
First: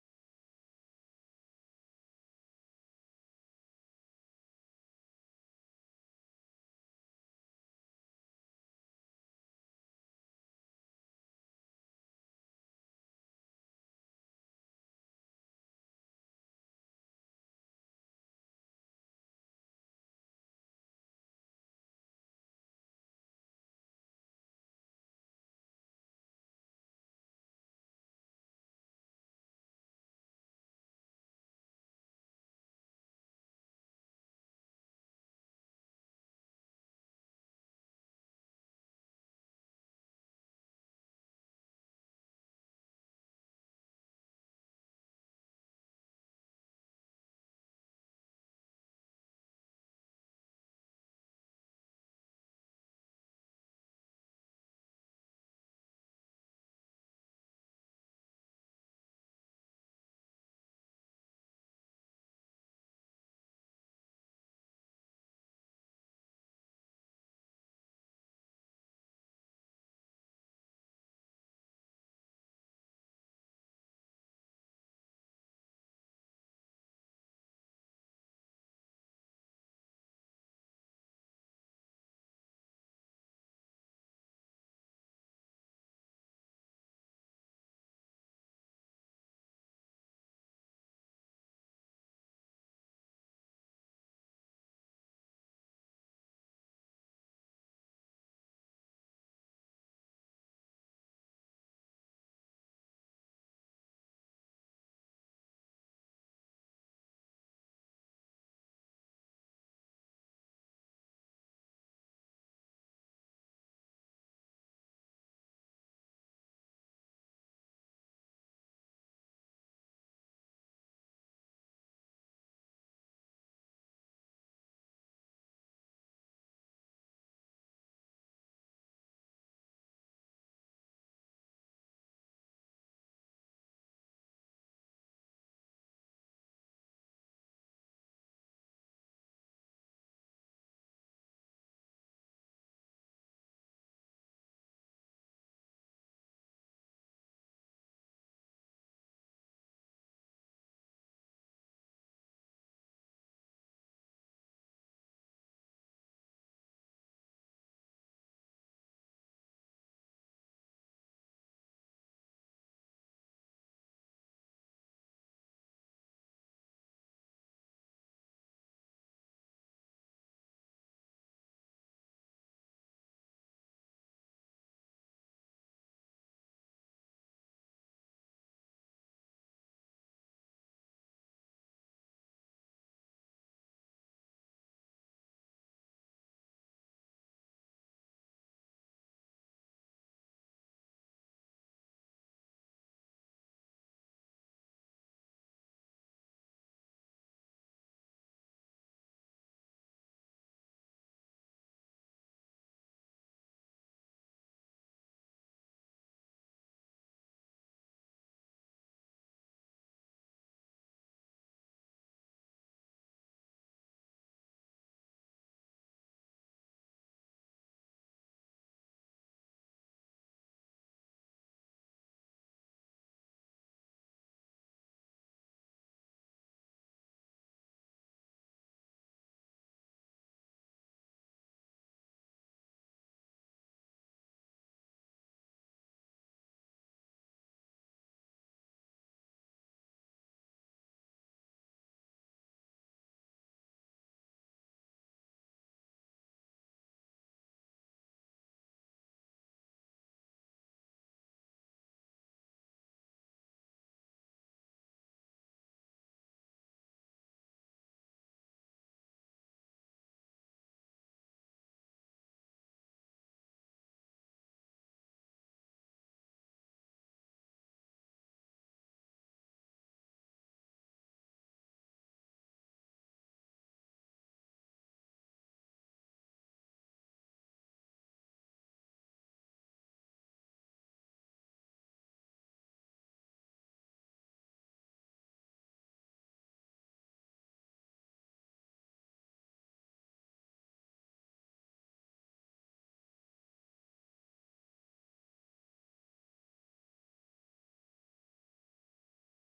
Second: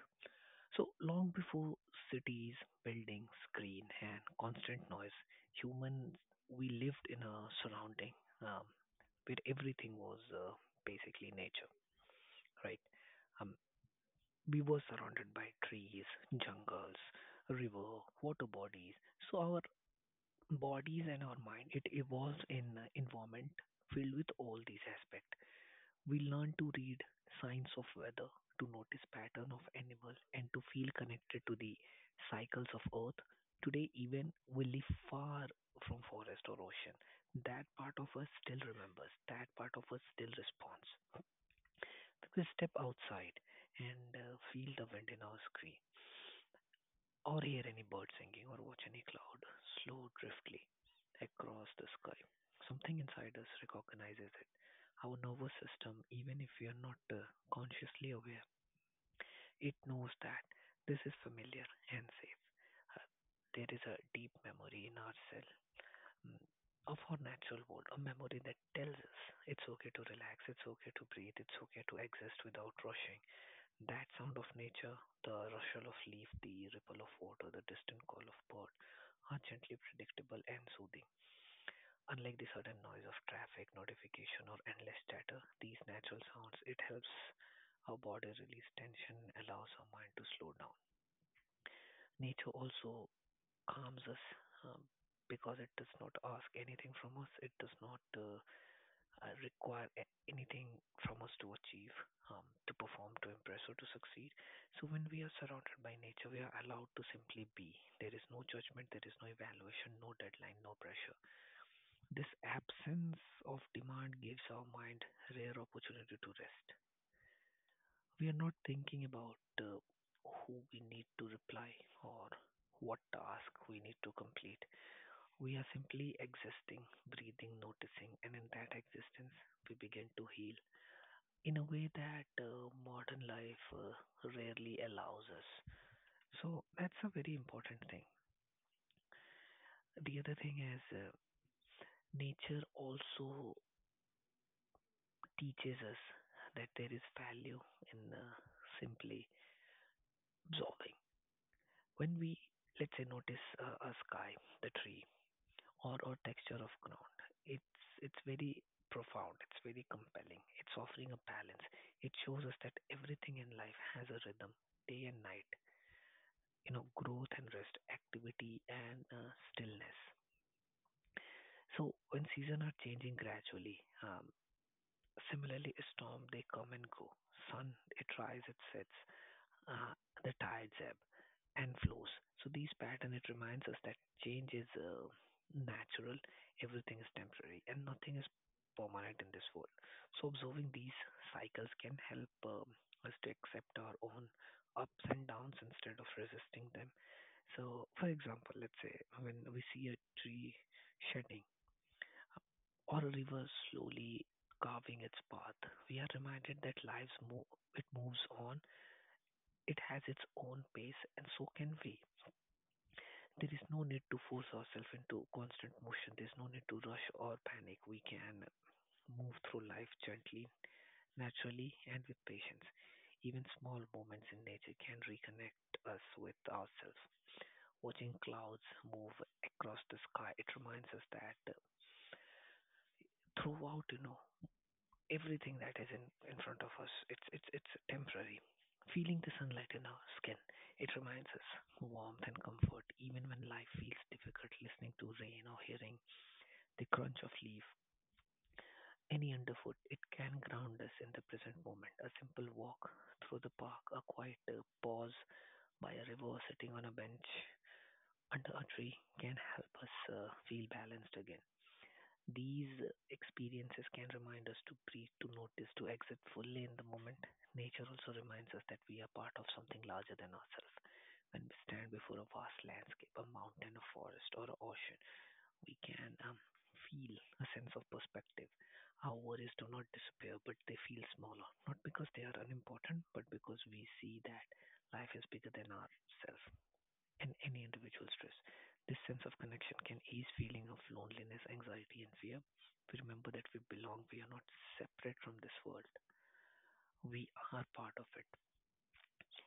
So long before cities, buildings, screen, and constant noise, humans we lived in a surrounding um, where everything was basically nature, right? Um, we were surrounded by trees, jungles, river, water bodies. So our bodies and our mind it evolves in an environment filled with all these aspects. We learn to read signs of weather, to notice pattern of animal and to feel connected to the cycles of earth. Today even we live far from forest or ocean. That part of us still remembers, that part of us still responds. We step outside and feel the wind in our skin or hear any bird singing or watch any cloud slow driftly across the sky. Something inside us recognizes it. Our nervous system, even if we are not consciously aware, it knows that this is familiar and safe. Uh, there is a deep memory in our cell mm, of our natural world, a memory that tells us it's okay to relax, it's okay to breathe, it's okay to exist without rushing. That sound of nature, the rustle of leaf, the ripple of water, the distant call of bird, are gently predictable and soothing. Unlike the sudden noise of traffic, notification, or endless chatter, these natural sounds it helps our body release tension, allows our mind to slow down. Nature also calms us um, because it does not ask anything from us. It does not require anything from us to achieve, to perform, to impress, or to succeed. So when we are surrounded by nature, we are allowed to simply be. There is no judgment, there is no evaluation, no deadline, no pressure. This absence of demand gives our mind rare opportunity to rest. We are not thinking about who we need to reply or what task we need to complete. We are simply existing, breathing, noticing, and in that existence, we begin to heal in a way that modern life rarely allows us. So that's a very important thing. The other thing is nature also teaches us that there is value in simply observing. When we, let's say, notice a sky, the tree, or texture of ground, it's it's very profound. It's very compelling. It's offering a balance. It shows us that everything in life has a rhythm, day and night. You know, growth and rest, activity and stillness. So when seasons are changing gradually, um, similarly a storm they come and go. Sun it rises, it sets uh, the tired zeb, and flows. So these pattern it reminds us that change is natural, everything is temporary, and nothing is permanent in this world. So observing these cycles can help us to accept our own ups and downs instead of resisting them. So, for example, let's say when we see a tree shedding or a river slowly carving its path, we are reminded that lives move, it moves on it has its own pace and so can we. There is no need to force ourselves into constant motion. There's no need to rush or panic. We can move through life gently, naturally, and with patience. Even small moments in nature can reconnect us with ourselves. Watching clouds move across the sky, it reminds us that throughout, you know, everything that is in front of us. It's temporary. Feeling the sunlight in our skin, it reminds us warmth and comfort, even when life feels difficult, listening to rain or hearing the crunch of leaf, any underfoot, it can ground us in the present moment. A simple walk through the park, a quiet pause by a river, sitting on a bench under a tree can help us feel balanced again. These experiences can remind us to breathe, to notice, to exist fully in the moment. Nature also reminds us that we are part of something larger than ourselves. When we stand before a vast landscape, a mountain, a forest, or an ocean, we can feel a sense of perspective. Our worries do not disappear, but they feel smaller, not because they are unimportant, but because we see that life is bigger than ourselves. And any individual stress. This sense of connection can ease feeling of loneliness, anxiety, and fear. We remember that we belong, we are not separate from this world, we are part of it.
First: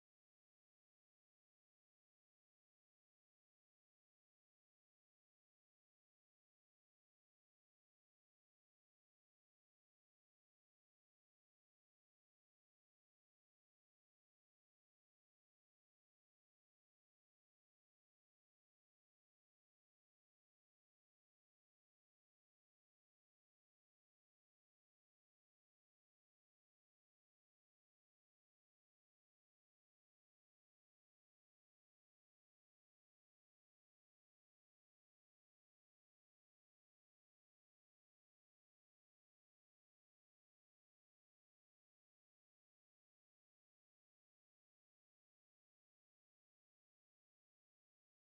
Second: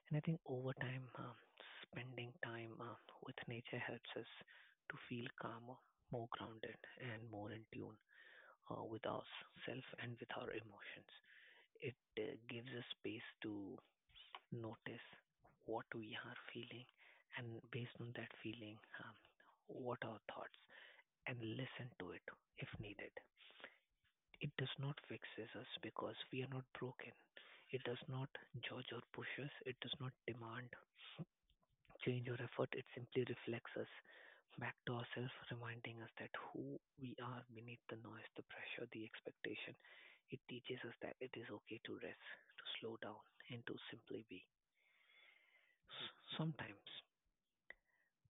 And I think over time, spending time with nature helps us to feel calmer, more grounded, and more in tune with ourselves and with our emotions. It gives us space to notice what we are feeling, and based on that feeling, what are our thoughts, and listen to it if needed. It does not fixes us because we are not broken. It does not judge or push us. It does not demand change or effort. It simply reflects us back to ourselves, reminding us that who we are beneath the noise, the pressure, the expectation. It teaches us that it is okay to rest, to slow down, and to simply be. Sometimes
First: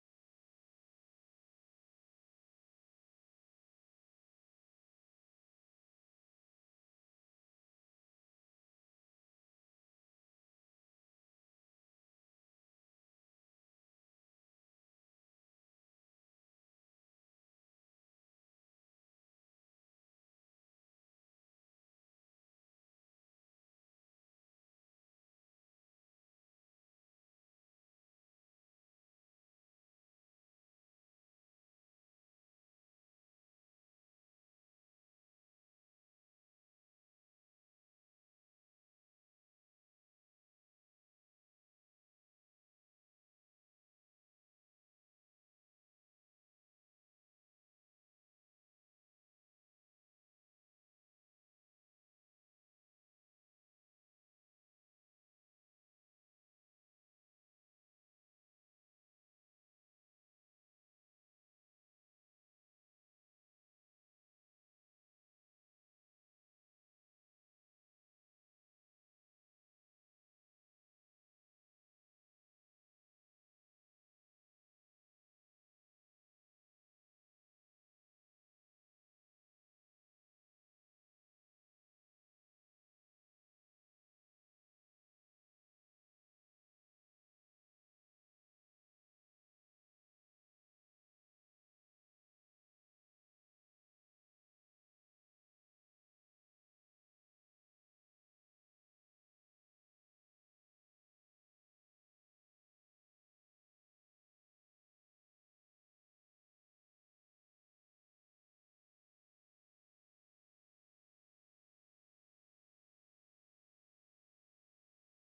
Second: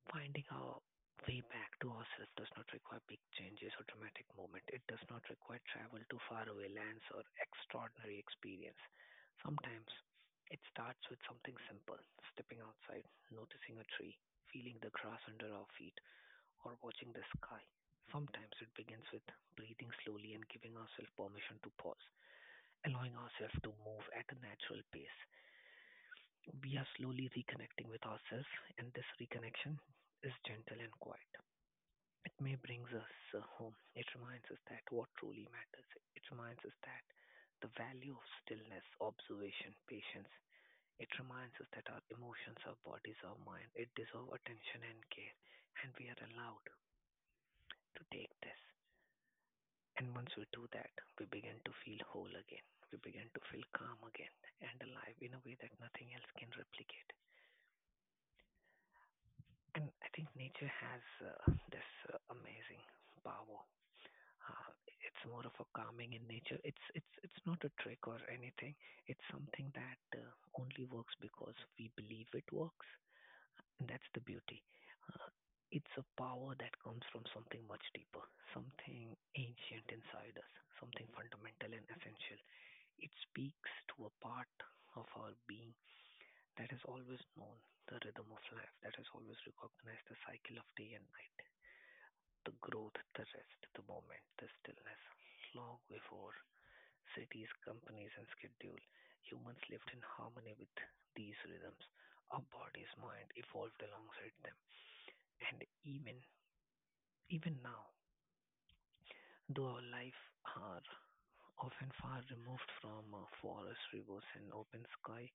finding our way back to ourselves does not require big changes or dramatic movement. It does not require travel to faraway lands or extraordinary experience. Sometimes it starts with something simple stepping outside, noticing a tree, feeling the grass under our feet, or watching the sky. Sometimes it begins with breathing slowly and giving ourselves permission to pause, allowing ourselves to move at a natural pace. We are slowly reconnecting with ourselves, and this reconnection is gentle and quiet. It may brings us home. It reminds us that what truly matters. It reminds us that the value of stillness, observation, patience. It reminds us that our emotions, our bodies, our mind, it deserve attention and care, and we are allowed to take this. And once we do that, we begin to feel whole again. We begin to feel calm again and alive in a way that nothing else can replicate. And I think nature has this amazing power. Uh, it's more of a calming in nature. It's not a trick or anything. It's something that only works because we believe it works. And that's the beauty. Uh, it's a power that comes from something much deeper, something ancient inside us, something fundamental and essential. It speaks to a part of our being that has always known the rhythm of life, that has always recognized the cycle of day and night, the growth, the rest, the moment, the stillness. Long before cities, companies, and schedule, humans lived in harmony with these rhythms. Our bodies, mind evolved alongside them. And even now, though our life, our often far removed from forests, rivers, and open sky,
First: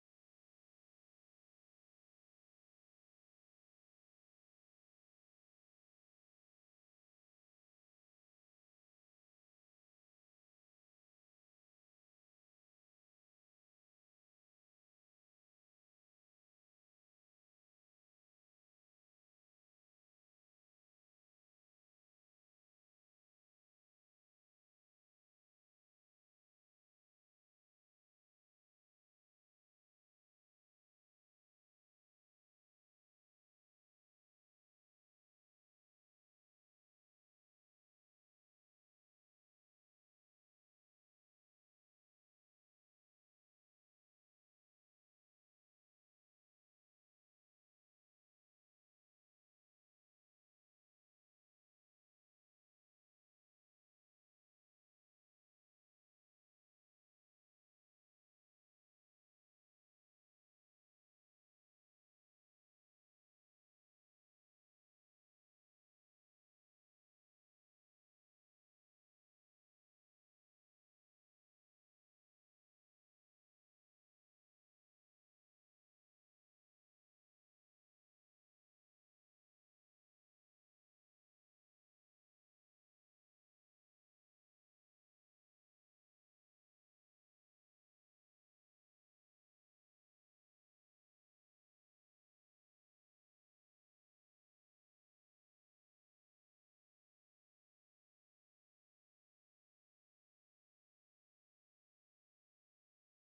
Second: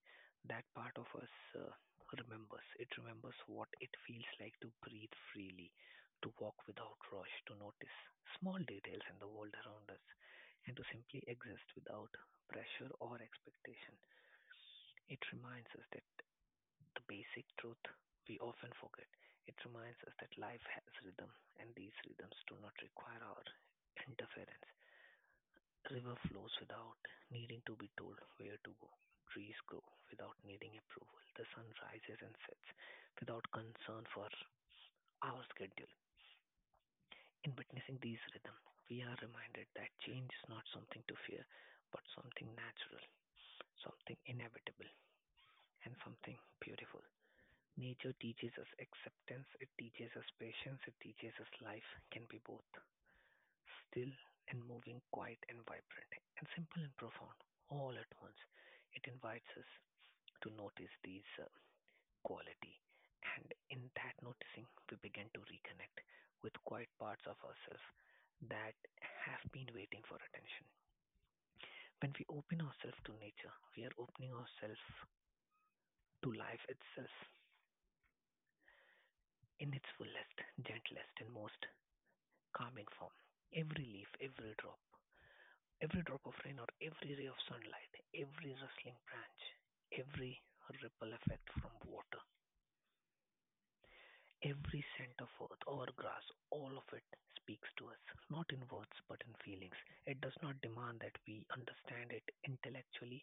that part of us remembers. It remembers what it feels like to breathe freely, to walk without rush, to notice small details in the world around us, and to simply exist without pressure or expectation. It reminds us that the basic truth we often forget. It reminds us that life has rhythm, and these rhythms do not require our interference river flows without needing to be told where to go. Trees grow without needing approval. The sun rises and sets without concern for our schedule. In witnessing these rhythms, we are reminded that change is not something to fear, but something natural, something inevitable, and something beautiful. Nature teaches us acceptance, it teaches us patience, it teaches us life can be both still and moving, quiet and vibrant, and simple and profound all at once. It invites us to notice these quality, and in that noticing, we begin to reconnect with quiet parts of ourselves that have been waiting for attention. When we open ourselves to nature, we are opening ourselves to life itself in its fullest, gentlest, and most calming form. Every leaf, every drop, every drop of rain or every ray of sunlight, every rustling branch, every ripple effect from water, every scent of earth or grass, all of it speaks to us, not in words but in feelings. It does not demand that we understand it intellectually.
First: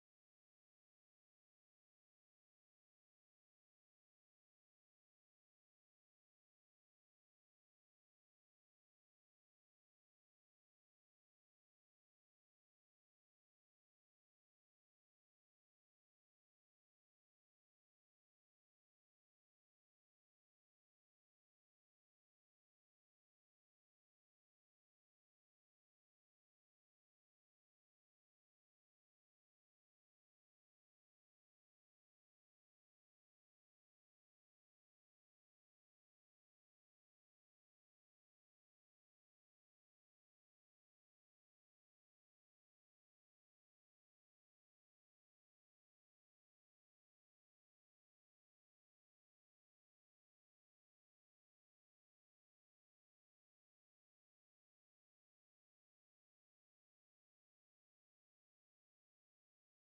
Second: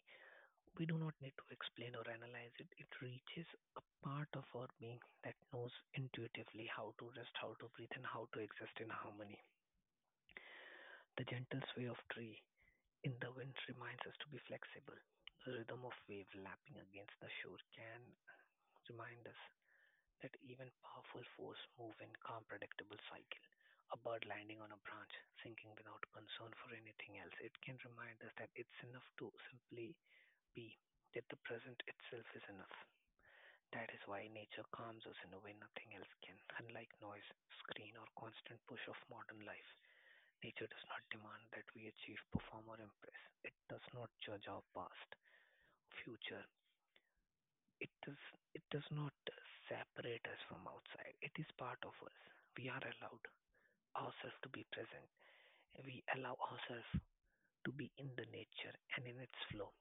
We do not need to explain or analyze it. It reaches a part of our being that knows intuitively how to rest, how to breathe, and how to exist in harmony. The gentle sway of tree, in the Wind reminds us to be flexible. The rhythm of wave lapping against the shore can remind us that even powerful force move in calm predictable cycle. A bird landing on a branch, sinking without concern for anything else, it can remind us that it's enough to simply be, that the present itself is enough. That is why nature calms us in a way nothing else can, unlike noise, screen, or constant push of modern life. Nature does not demand that we achieve, perform, or impress. It does not judge our past, future. It does, it does not separate us from outside. It is part of us. We are allowed ourselves to be present. We allow ourselves to be in the nature and in its flow.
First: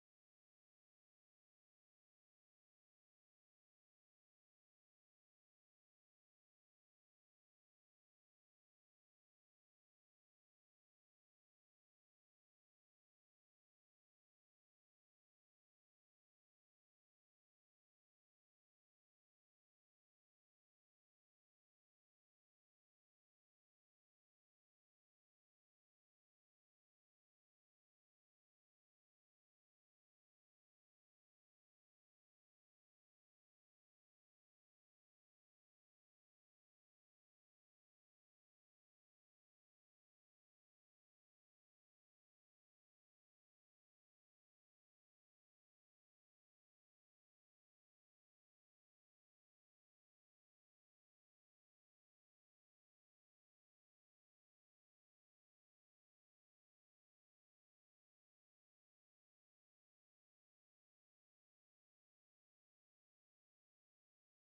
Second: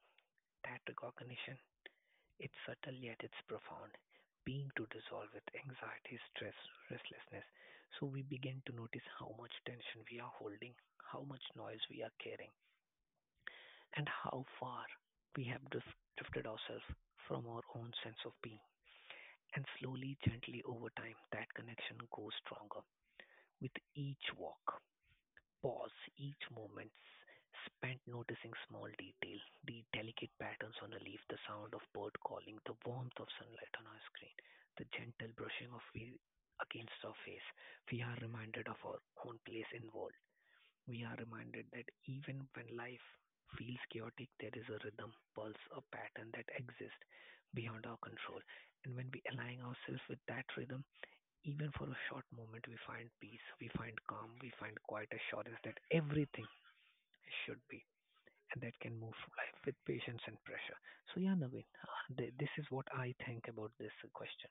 That recognition, it's subtle yet it's profound. Being to dissolve with anxiety, stress, restlessness. So we begin to notice how much tension we are holding, how much noise we are carrying, and how far drifted ourselves from our own sense of being. And slowly, gently, over time, that connection grows stronger with each walk, pause, each moment spent noticing small detail, the delicate patterns on a leaf, the sound of bird calling, the warmth of sunlight on our screen, the gentle brushing of wheel against our face. We are reminded of our own place in world, we are reminded that even when life feels chaotic, there is a rhythm, pulse, a pattern that exists beyond our control. And when we align ourselves with that rhythm, even for a short moment, we find peace, we find calm, we find quiet assurance that everything should be and that can move through life with patience and pressure. So, yeah, Naveen, this is what I think about this question.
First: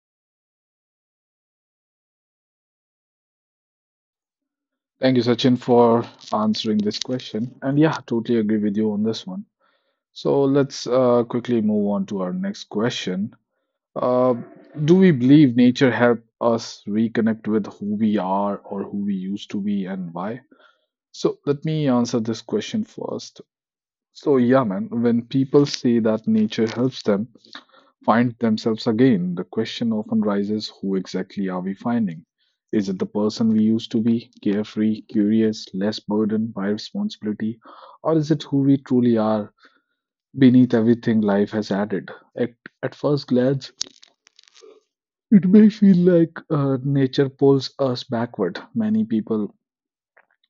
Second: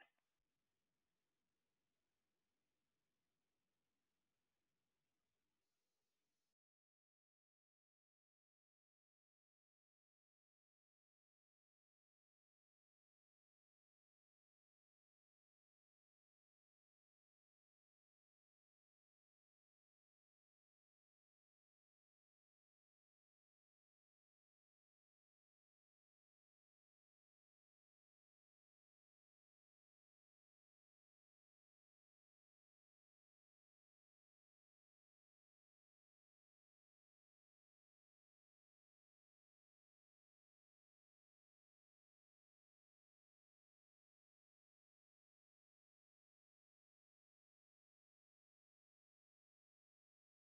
Thank you, Sachin, for answering this question. And yeah, totally agree with you on this one. So let's quickly move on to our next question. Uh, do we believe nature help us reconnect with who we are or who we used to be and why? So let me answer this question first. So, yeah, man, when people say that nature helps them find themselves again, the question often rises who exactly are we finding? Is it the person we used to be, carefree, curious, less burdened by responsibility? Or is it who we truly are beneath everything life has added? At, at first glance, it may feel like nature pulls us backward. Many people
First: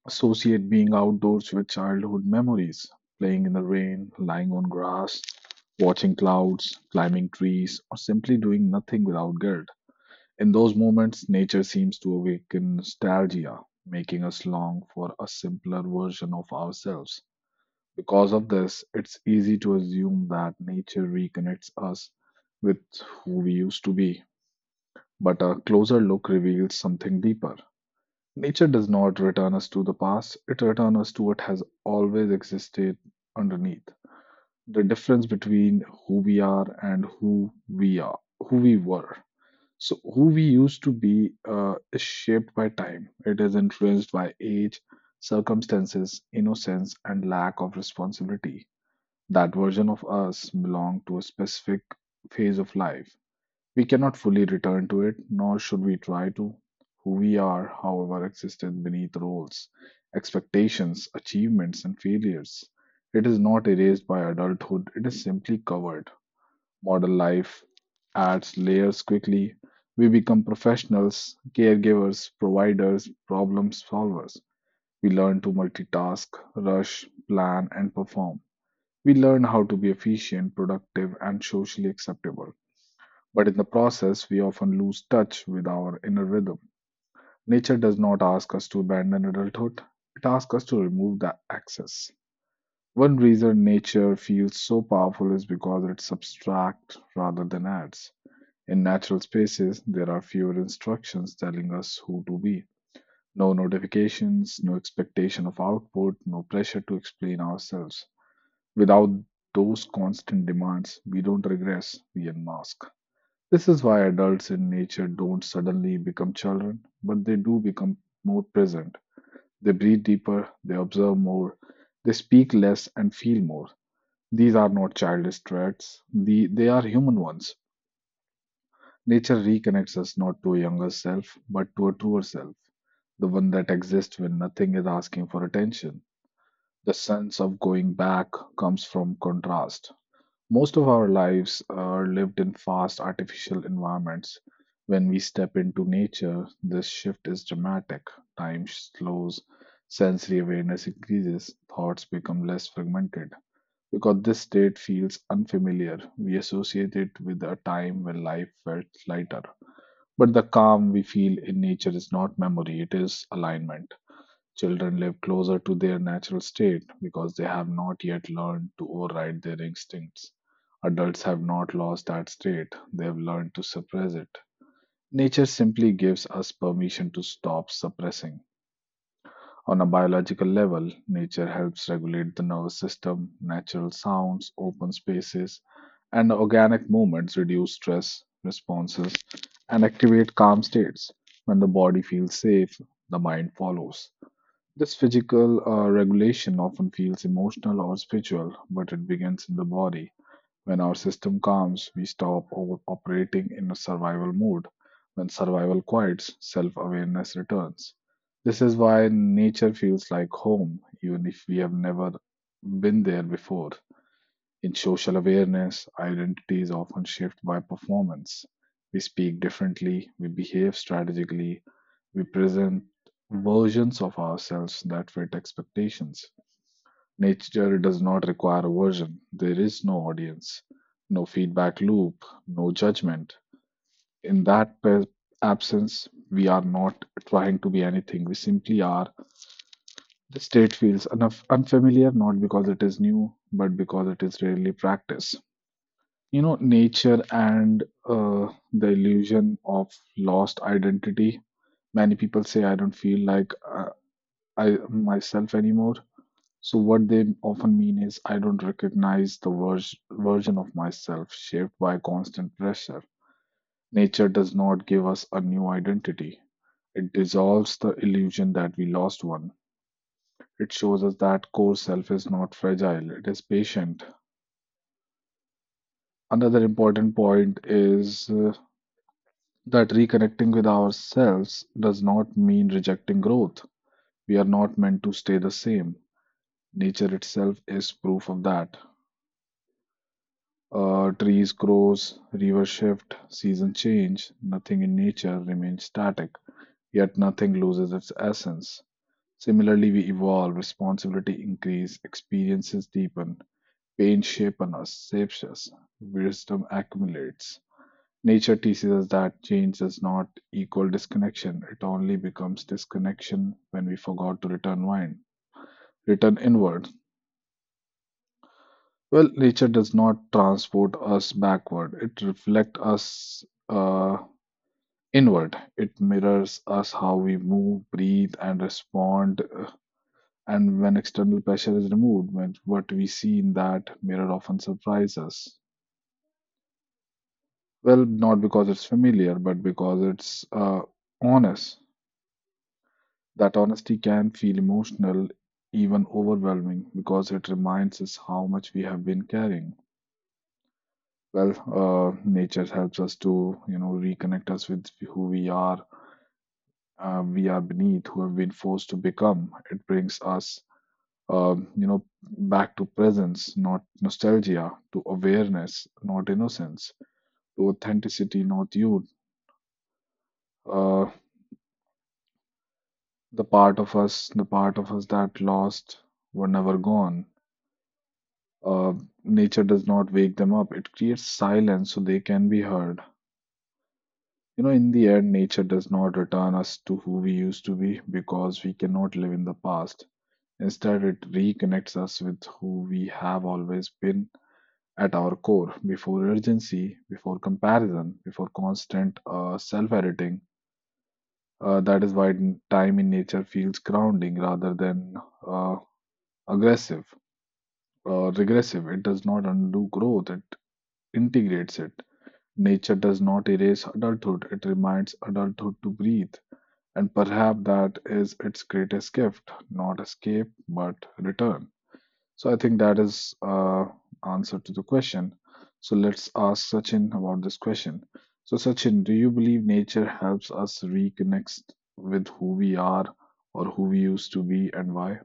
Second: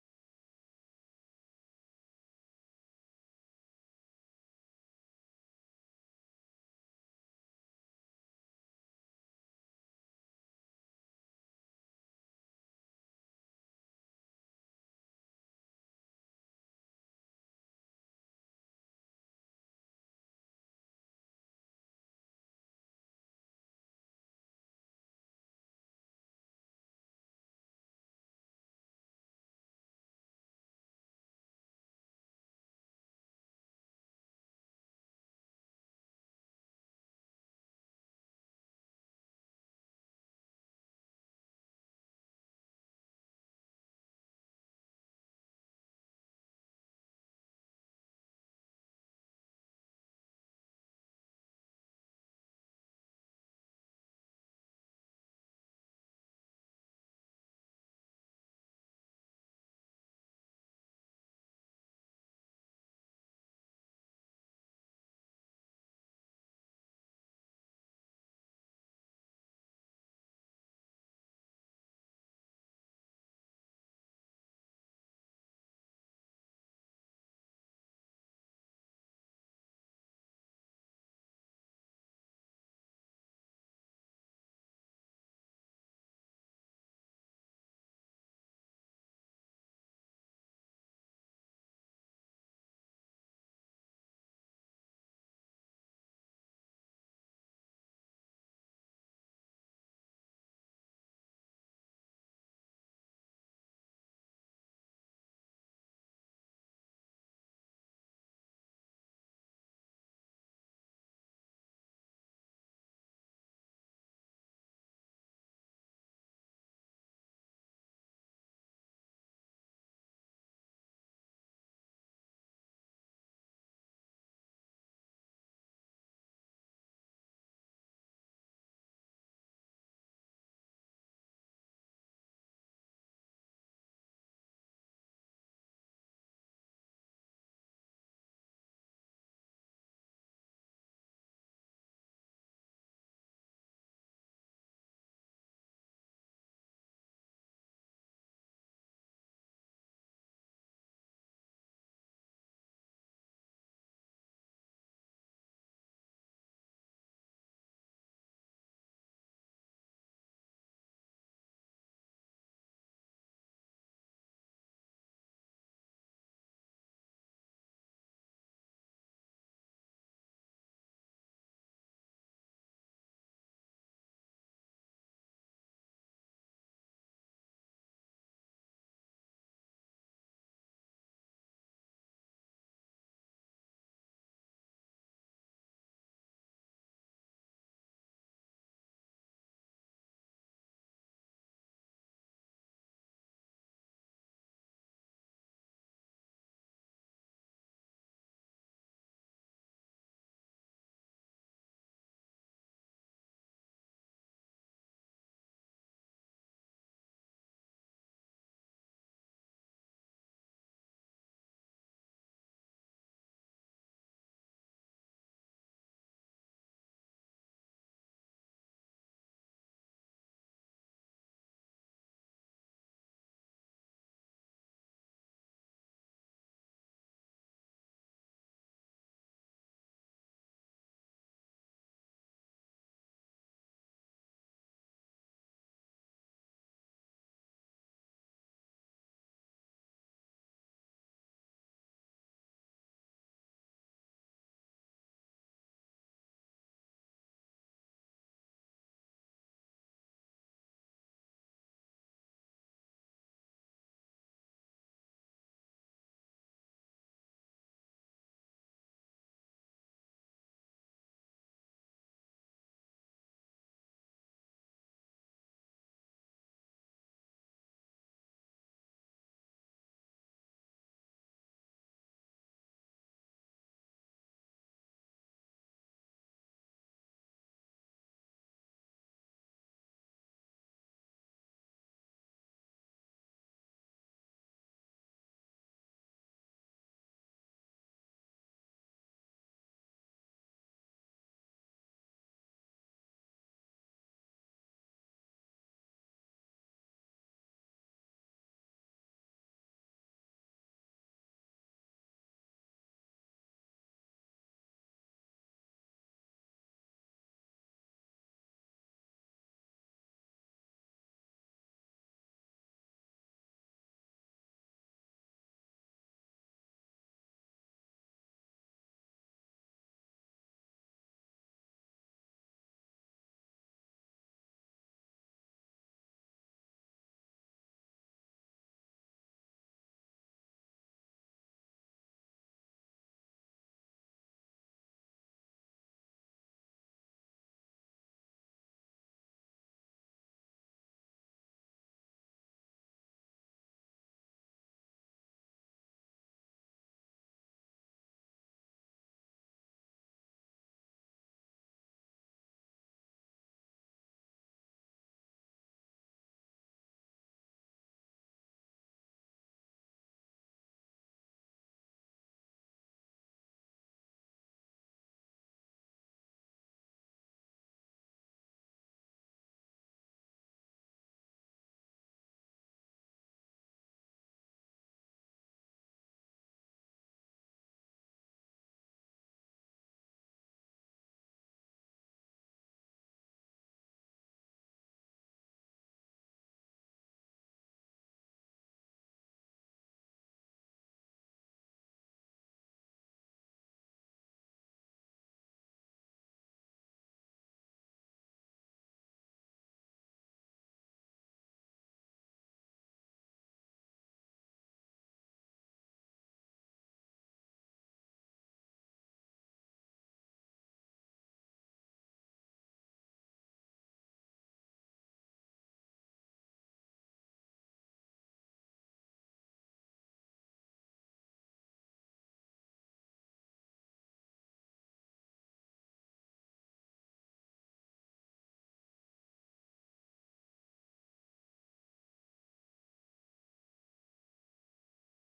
associate being outdoors with childhood memories, playing in the rain, lying on grass, watching clouds, climbing trees, or simply doing nothing without guilt. In those moments, nature seems to awaken nostalgia, making us long for a simpler version of ourselves. Because of this, it's easy to assume that nature reconnects us with who we used to be. But a closer look reveals something deeper. Nature does not return us to the past, it returns us to what has always existed underneath. The difference between who we are, who we were. So, who we used to be is shaped by time. It is influenced by age, circumstances, innocence, and lack of responsibility. That version of us belonged to a specific phase of life we cannot fully return to it, nor should we try to. Who we are, however, exists beneath roles, expectations, achievements, and failures. It is not erased by adulthood, it is simply covered. Modern life adds layers quickly. We become professionals, caregivers, providers, problem solvers. We learn to multitask, rush, plan, and perform. We learn how to be efficient, productive, and socially acceptable. But in the process, we often lose touch with our inner rhythm. Nature does not ask us to abandon adulthood, it asks us to remove the excess. One reason nature feels so powerful is because it subtracts rather than adds. In natural spaces, there are fewer instructions telling us who to be. No notifications, no expectation of output, no pressure to explain ourselves. Without those constant demands, we don't regress, we unmask. This is why adults in nature don't suddenly become children, but they do become more present. They breathe deeper, they observe more, they speak less and feel more. These are not childish traits, they are human ones. Nature reconnects us not to a younger self, but to a truer self, the one that exists when nothing is asking for attention. The sense of going back comes from contrast. Most of our lives are lived in fast, artificial environments. When we step into nature, this shift is dramatic. Time slows, sensory awareness increases, thoughts become less fragmented. Because this state feels unfamiliar, we associate it with a time when life felt lighter. But the calm we feel in nature is not memory, it is alignment. Children live closer to their natural state because they have not yet learned to override their instincts. Adults have not lost that state, they have learned to suppress it. Nature simply gives us permission to stop suppressing. On a biological level, nature helps regulate the nervous system, natural sounds, open spaces, and organic movements reduce stress responses and activate calm states. When the body feels safe, the mind follows. This physical regulation often feels emotional or spiritual, but it begins in the body. When our system calms, we stop over operating in a survival mode. When survival quiets, self awareness returns. This is why nature feels like home, even if we have never been there before. In social awareness, identity is often shaped by performance. We speak differently, we behave strategically, we present versions of ourselves that fit expectations. Nature does not require a version, there is no audience, no feedback loop, no judgment. In that per- absence, we are not trying to be anything, we simply are. The state feels enough unfamiliar, not because it is new, but because it is rarely practiced. Nature and the illusion of lost identity, many people say I don't feel like I myself anymore. So what they often mean is, I don't recognize the version of myself shaped by constant pressure. Nature does not give us a new identity. It dissolves the illusion that we lost one. It shows us that core self is not fragile, it is patient. Another important point is that reconnecting with ourselves does not mean rejecting growth. We are not meant to stay the same. Nature itself is proof of that. Trees grows, rivers shift, seasons change, nothing in nature remains static, yet nothing loses its essence. Similarly, we evolve, responsibility increase, experiences deepen, pain shapes us, wisdom accumulates. Nature teaches us that change does not equal disconnection. It only becomes disconnection when we forgot to return wine. Return inward. Well, nature does not transport us backward. It reflects us inward. It mirrors us how we move, breathe, and respond. And when external pressure is removed, when what we see in that mirror often surprises us. Well, not because it's familiar, but because it's honest. That honesty can feel emotional, even overwhelming, because it reminds us how much we have been carrying. Well, nature helps us to, reconnect us with who we are beneath, who have been forced to become. It brings us back to presence, not nostalgia, to awareness, not innocence, to authenticity, not youth. Uh, the part of us that lost were never gone. Uh, Nature does not wake them up. It creates silence so they can be heard. You know, in the end, nature does not return us to who we used to be because we cannot live in the past. Instead, it reconnects us with who we have always been at our core, before urgency, before comparison, before constant self editing. That is why time in nature feels grounding rather than uh, aggressive or regressive. It does not undo growth, it integrates it. Nature does not erase adulthood, it reminds adulthood to breathe. And perhaps that is its greatest gift, not escape, but return. So I think that is answer to the question. So let's ask Sachin about this question. So Sachin, do you believe nature helps us reconnect with who we are or who we used to be, and why?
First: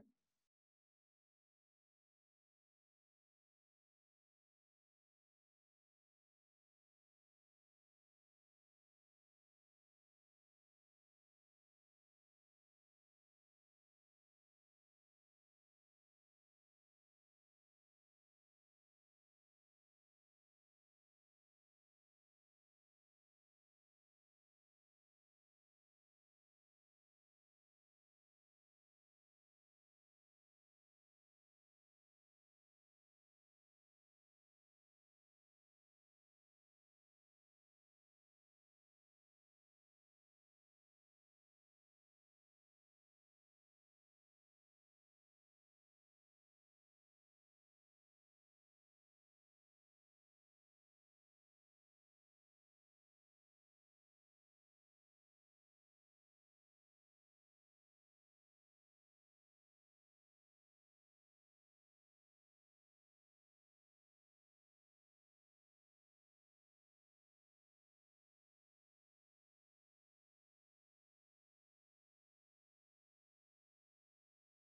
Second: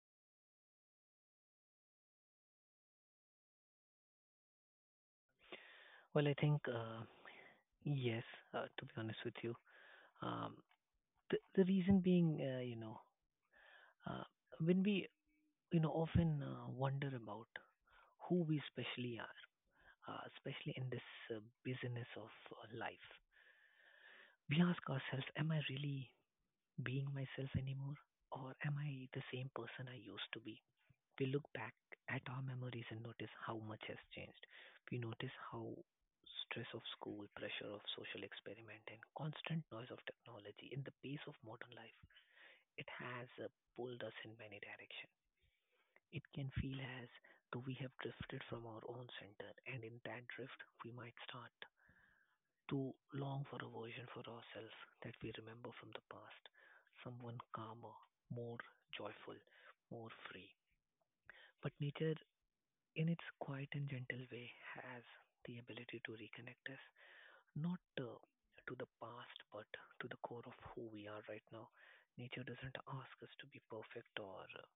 Well, I think, yes, to be honest with you, um, the reason being, you know, Uh, when we, you know, often wonder about who we especially are, especially in this business of life, we ask ourselves, am I really being myself anymore? Or am I the same person I used to be? We look back at our memories and notice how much has changed. We notice how stress of school, pressure of social experiment, and constant noise of technology in the pace of modern life, it has pulled us in many directions. It can feel as though we have drifted from our own center, and in that drift, we might start to long for a version for ourselves that we remember from the past, someone calmer, more joyful, more free. But nature, in its quiet and gentle way, has the ability to reconnect us, not to the past but to the core of who we are right now. Nature doesn't ask us to be perfect or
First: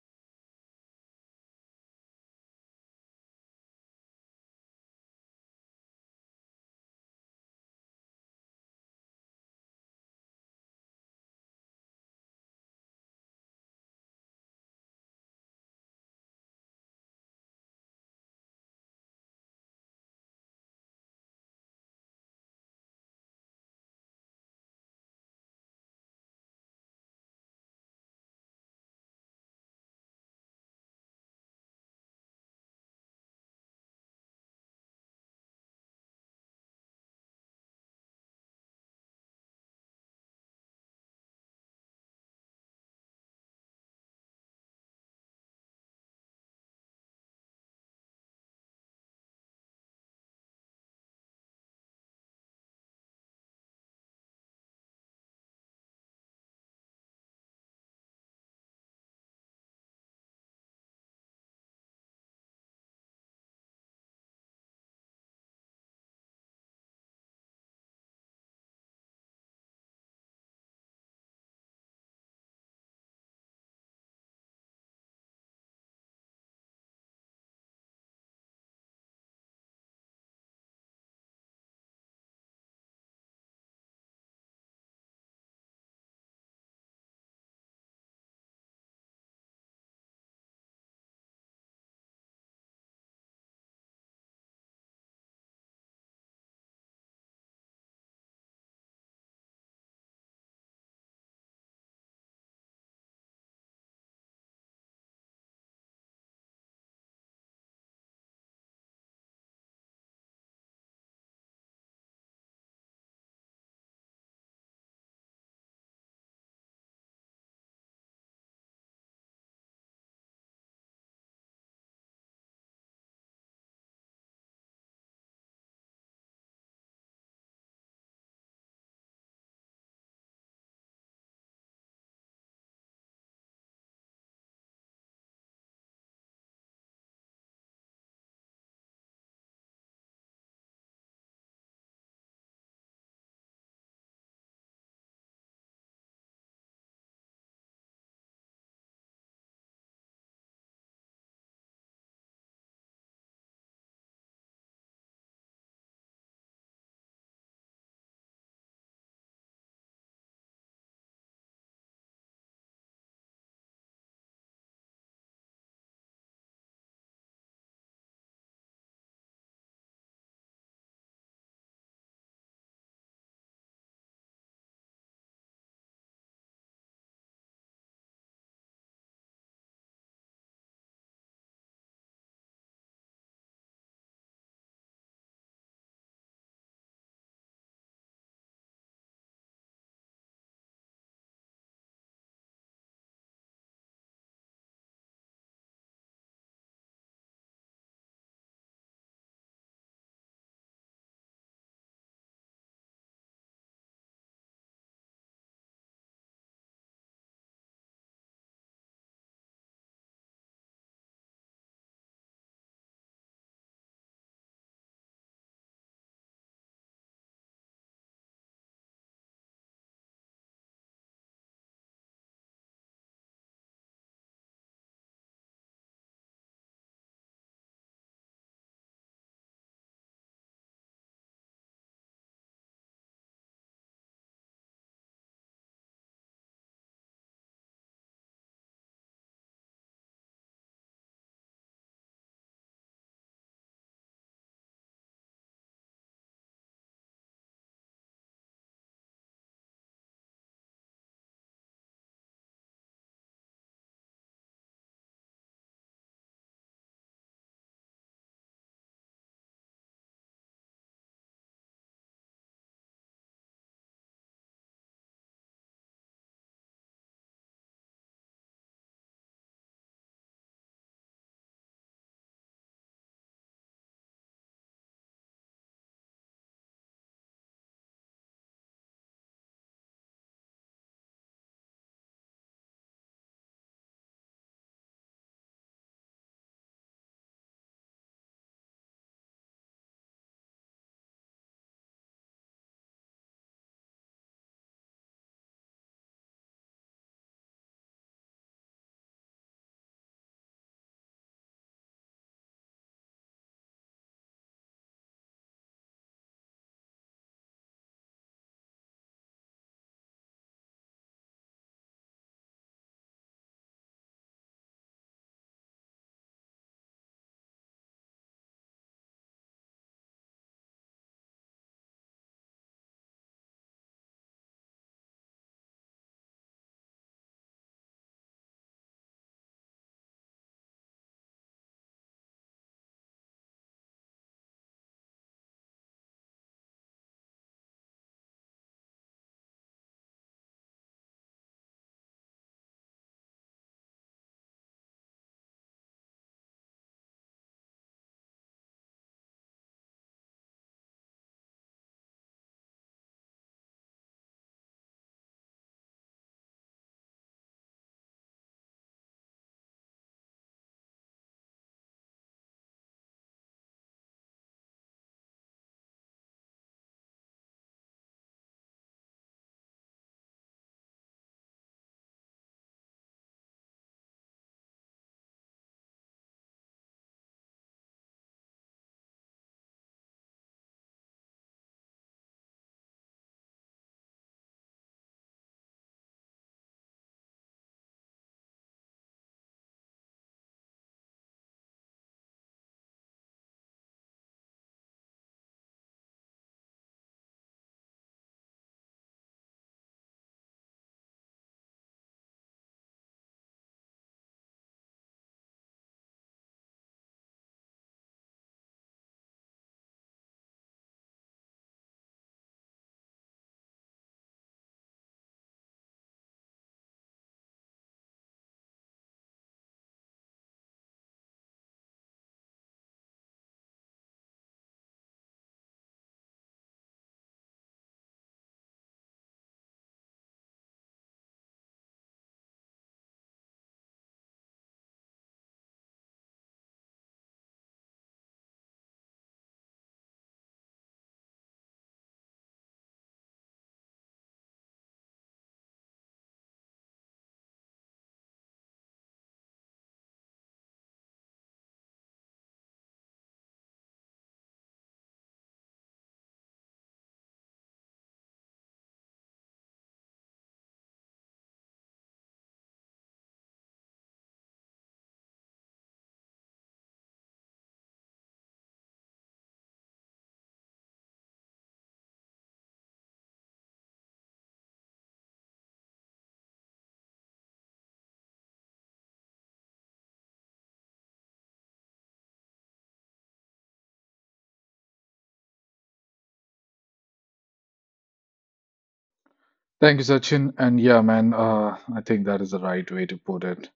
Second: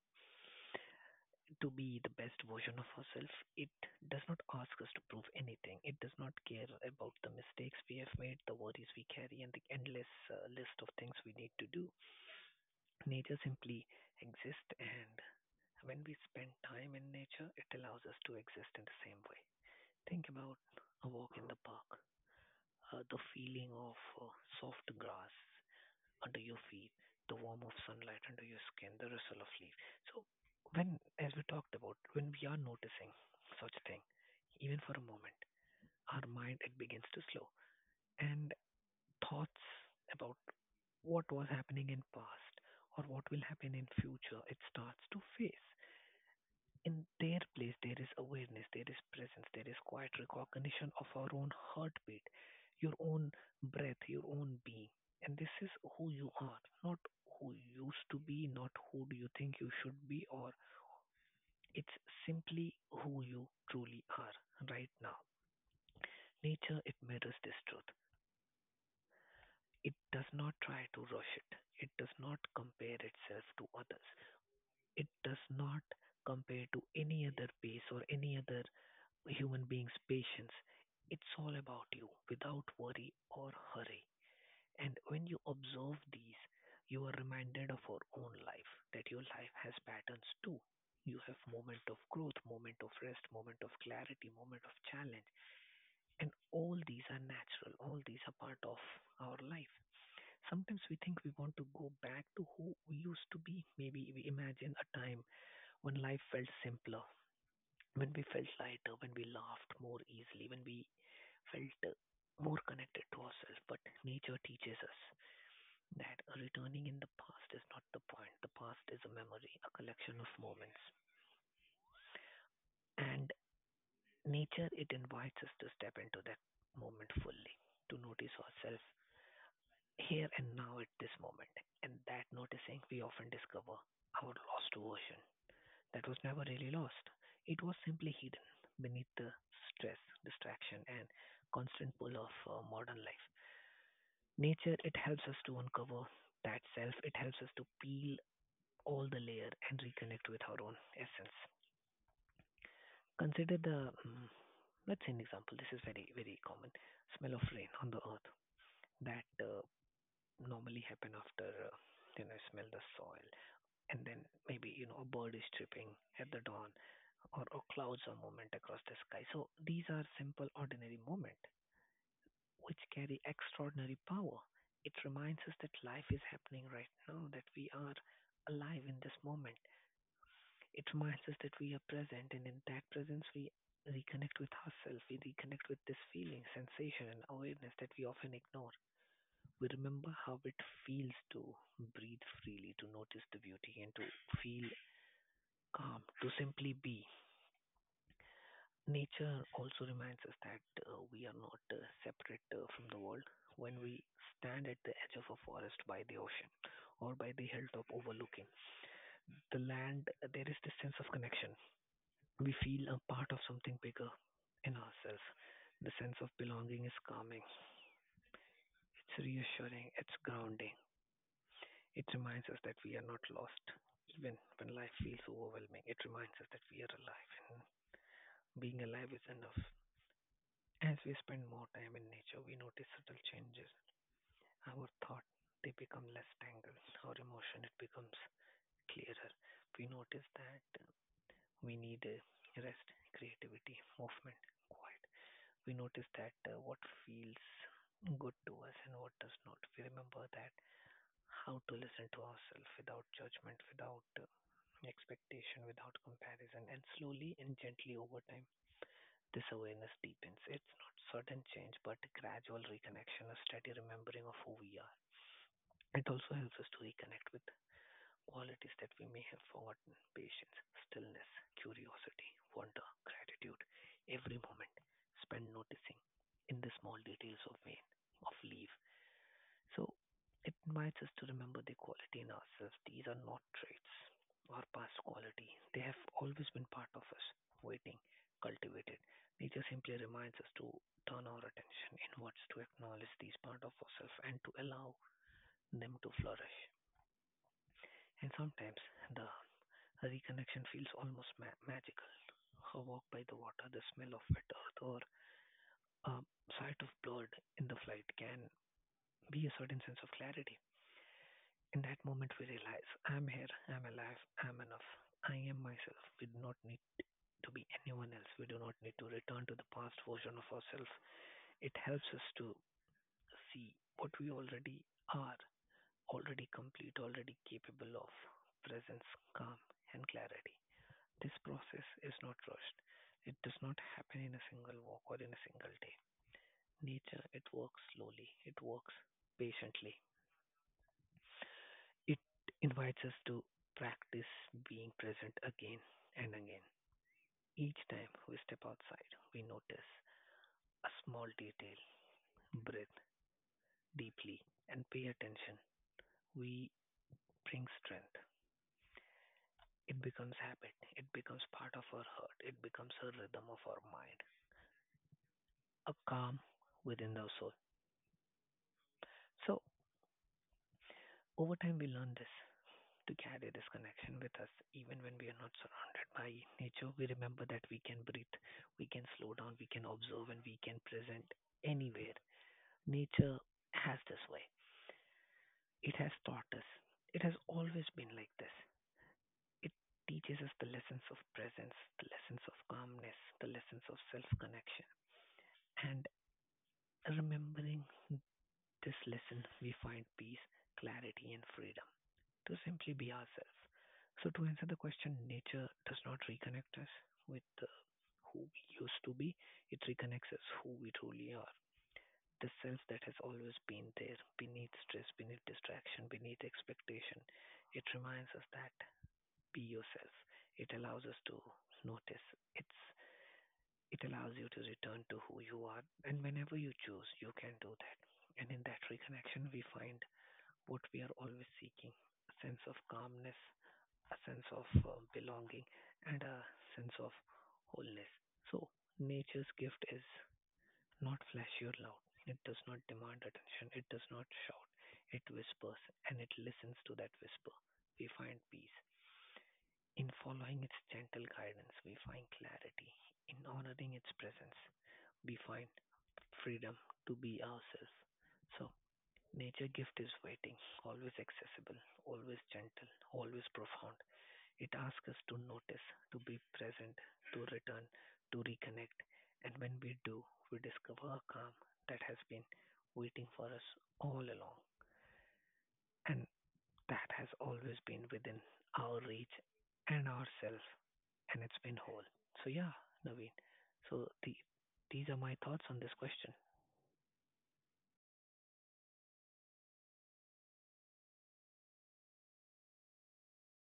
to be the best version of ourselves. It does not ask us to prove anything. It does not care about the mistakes we have made, the worries we carry, and the endless list of things we need to do. Nature simply exists, and when we spend time in nature, it allows us to exist in the same way. Think about a walk in the park, the feeling of soft grass, under your feet, the warmth of sunlight under your skin, the rustle of leaves. So when, as we talked about, when we are noticing such thing, even for a moment, our mind it begins to slow and thoughts about what was happening in past or what will happen in future it starts to face in their place, there is awareness, there is presence, there is quiet recognition of our own heartbeat, your own breath, your own being. And this is who you are, not who you used to be, not who do you think you should be, or it's simply who you truly are right now. Nature, it mirrors this truth. It does not try to rush it, it does not compare itself to others, it does not compare to any other pace or any other human beings patience, it's all about you without worry or hurry, and when you observe these you are reminded of your own life, that your life has patterns too. You have moment of growth, moment of rest, moment of clarity, moment of challenge, and all these are natural, all these are part of our life. Sometimes we think we want to go back to who we used to be, maybe we imagine a time when life felt simpler, when we felt lighter, when we laughed more easily, when we felt more connected to ourselves. But nature teaches us that returning in the past is not the point. The past is a memory, a collection of moments. And nature, it invites us to step into that moment fully, to notice ourselves here and now at this moment. And that noticing, we often discover our lost version that was never really lost. It was simply hidden beneath the stress, distraction, and constant pull of modern life. Nature, it helps us to uncover that self, it helps us to peel all the layer and reconnect with our own essence. Consider let's say an example, this is very, very common smell of rain on the earth that normally happen after, you know, smell the soil and then maybe, you know, a bird is chirping at the dawn or clouds are movement across the sky. So these are simple, ordinary moment, which carry extraordinary power. It reminds us that life is happening right now, that we are alive in this moment. It reminds us that we are present, and in that presence, we reconnect with ourselves, we reconnect with this feeling, sensation, and awareness that we often ignore. We remember how it feels to breathe freely, to notice the beauty, and to feel calm, to simply be. Nature also reminds us that we are not separate from the world. When we stand at the edge of a forest by the ocean or by the hilltop overlooking the land, there is this sense of connection. We feel a part of something bigger in ourselves. The sense of belonging is calming, it's reassuring, it's grounding. It reminds us that we are not lost. Even when life feels overwhelming, it reminds us that we are alive and being alive is enough. As we spend more time in nature, we notice subtle changes. Our thought, they become less tangled. Our emotion, it becomes clearer. We notice that we need rest, creativity, movement, quiet. We notice that what feels good to us and what does not. We remember that how to listen to ourselves without judgment, without expectation, without comparison, and slowly and gently over time this awareness deepens. It's not sudden change, but gradual reconnection, a steady remembering of who we are. It also helps us to reconnect with qualities that we may have forgotten patience, stillness, curiosity, wonder, gratitude. Every moment spent noticing in the small details of vein, of leaf, so it reminds us to remember the quality in ourselves. These are not traits, our past quality. They have always been part of us, waiting, cultivated. Nature simply reminds us to turn our attention inwards, to acknowledge these part of ourselves, and to allow them to flourish. And sometimes the reconnection feels almost magical. A walk by the water, the smell of wet earth, or a sight of blood in the flight can be a certain sense of clarity. In that moment, we realize I'm here, I'm alive, I'm enough, I am myself. We do not need to be anyone else. We do not need to return to the past version of ourselves. It helps us to see what we already are, already complete, already capable of presence, calm, and clarity. This process is not rushed. It does not happen in a single walk or in a single day. Nature, it works slowly, it works patiently. It invites us to practice being present again and again. Each time we step outside, we notice a small detail, breathe deeply, and pay attention. We bring strength. It becomes habit. It becomes part of our heart. It becomes a rhythm of our mind, a calm within our soul. So, over time, we learn this to carry this connection with us. Even when we are not surrounded by nature, we remember that we can breathe, we can slow down, we can observe, and we can present anywhere. Nature has this way. It has taught us. It has always been like this. It teaches us the lessons of presence, the lessons of calmness, the lessons of self connection. And remembering this lesson, we find peace, clarity, and freedom. To simply be ourselves. So, to answer the question, nature does not reconnect us with who we used to be, it reconnects us who we truly are. The self that has always been there beneath stress, beneath distraction, beneath expectation. It reminds us that be yourself. It allows us to notice. It's it allows you to return to who you are and whenever you choose you can do that. And in that reconnection we find what we are always seeking, a sense of calmness, a sense of belonging, and a sense of wholeness. So, nature's gift is not flashy or loud. It does not demand attention, it does not shout, it whispers, and it listens to that whisper. We find peace. In following its gentle guidance, we find clarity. In honoring its presence, we find freedom to be ourselves. So, nature gift is waiting, always accessible, always gentle, always profound. It asks us to notice, to be present, to return, to reconnect. And when we do, we discover a calm that has been waiting for us all along and that has always been within our reach and ourself and it's been whole. So yeah, Naveen. So these are my thoughts on this question.
Thank you, Sachin. And yeah, man, I think that is the right way to put it.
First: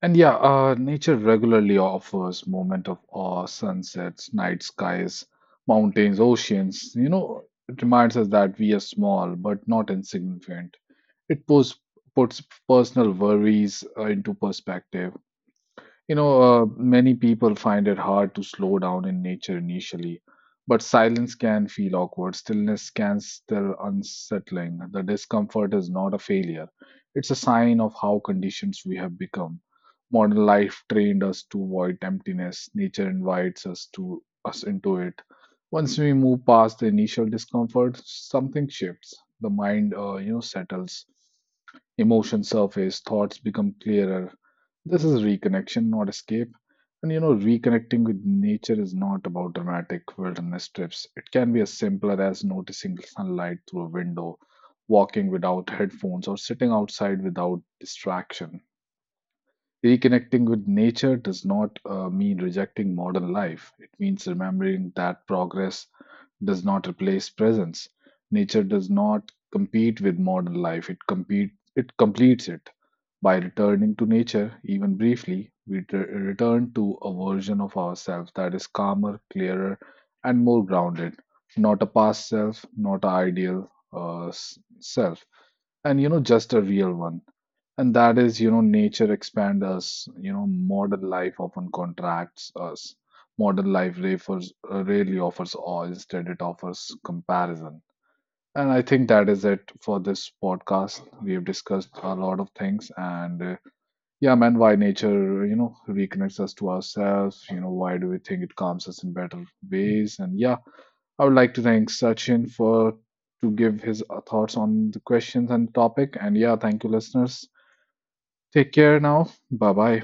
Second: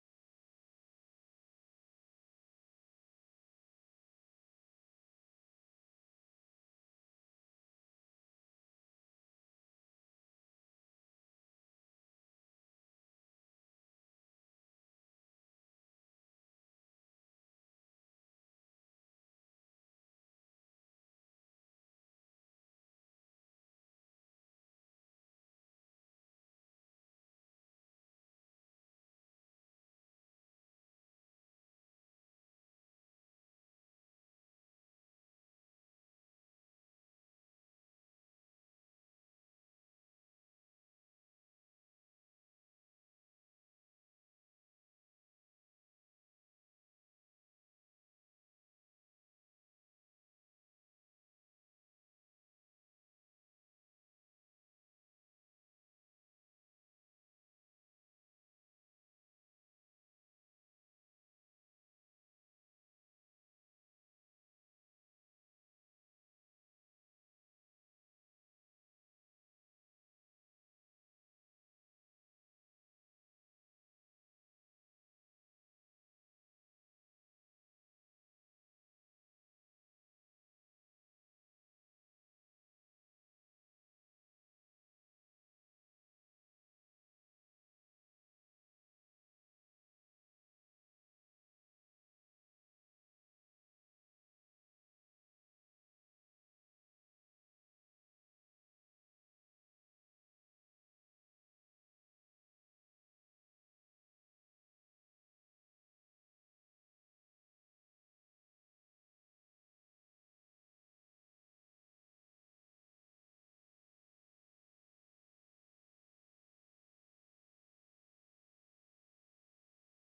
And yeah, nature regularly offers moment of awe, sunsets, night skies, mountains, oceans. You know, it reminds us that we are small but not insignificant. It pos- puts personal worries into perspective. You know, many people find it hard to slow down in nature initially, but silence can feel awkward. Stillness can still unsettling. The discomfort is not a failure, it's a sign of how conditions we have become. Modern life trained us to avoid emptiness, nature invites us to us into it. Once we move past the initial discomfort, something shifts. The mind, you know, settles, emotions surface, thoughts become clearer, this is reconnection, not escape. And you know, reconnecting with nature is not about dramatic wilderness trips. It can be as simple as noticing sunlight through a window, walking without headphones, or sitting outside without distraction. Reconnecting with nature does not mean rejecting modern life. It means remembering that progress does not replace presence. Nature does not compete with modern life. It completes it. By returning to nature, even briefly, return to a version of ourselves that is calmer, clearer, and more grounded. Not a past self, not an ideal self, and you know, just a real one. And that is, you know, nature expands us. You know, modern life often contracts us. Modern life refers, rarely offers awe, instead, it offers comparison. And I think that is it for this podcast. We have discussed a lot of things, and yeah, man, why nature, you know, reconnects us to ourselves. You know, why do we think it calms us in better ways? And yeah, I would like to thank Sachin for to give his thoughts on the questions and topic. And yeah, thank you, listeners. Take care now. Bye bye.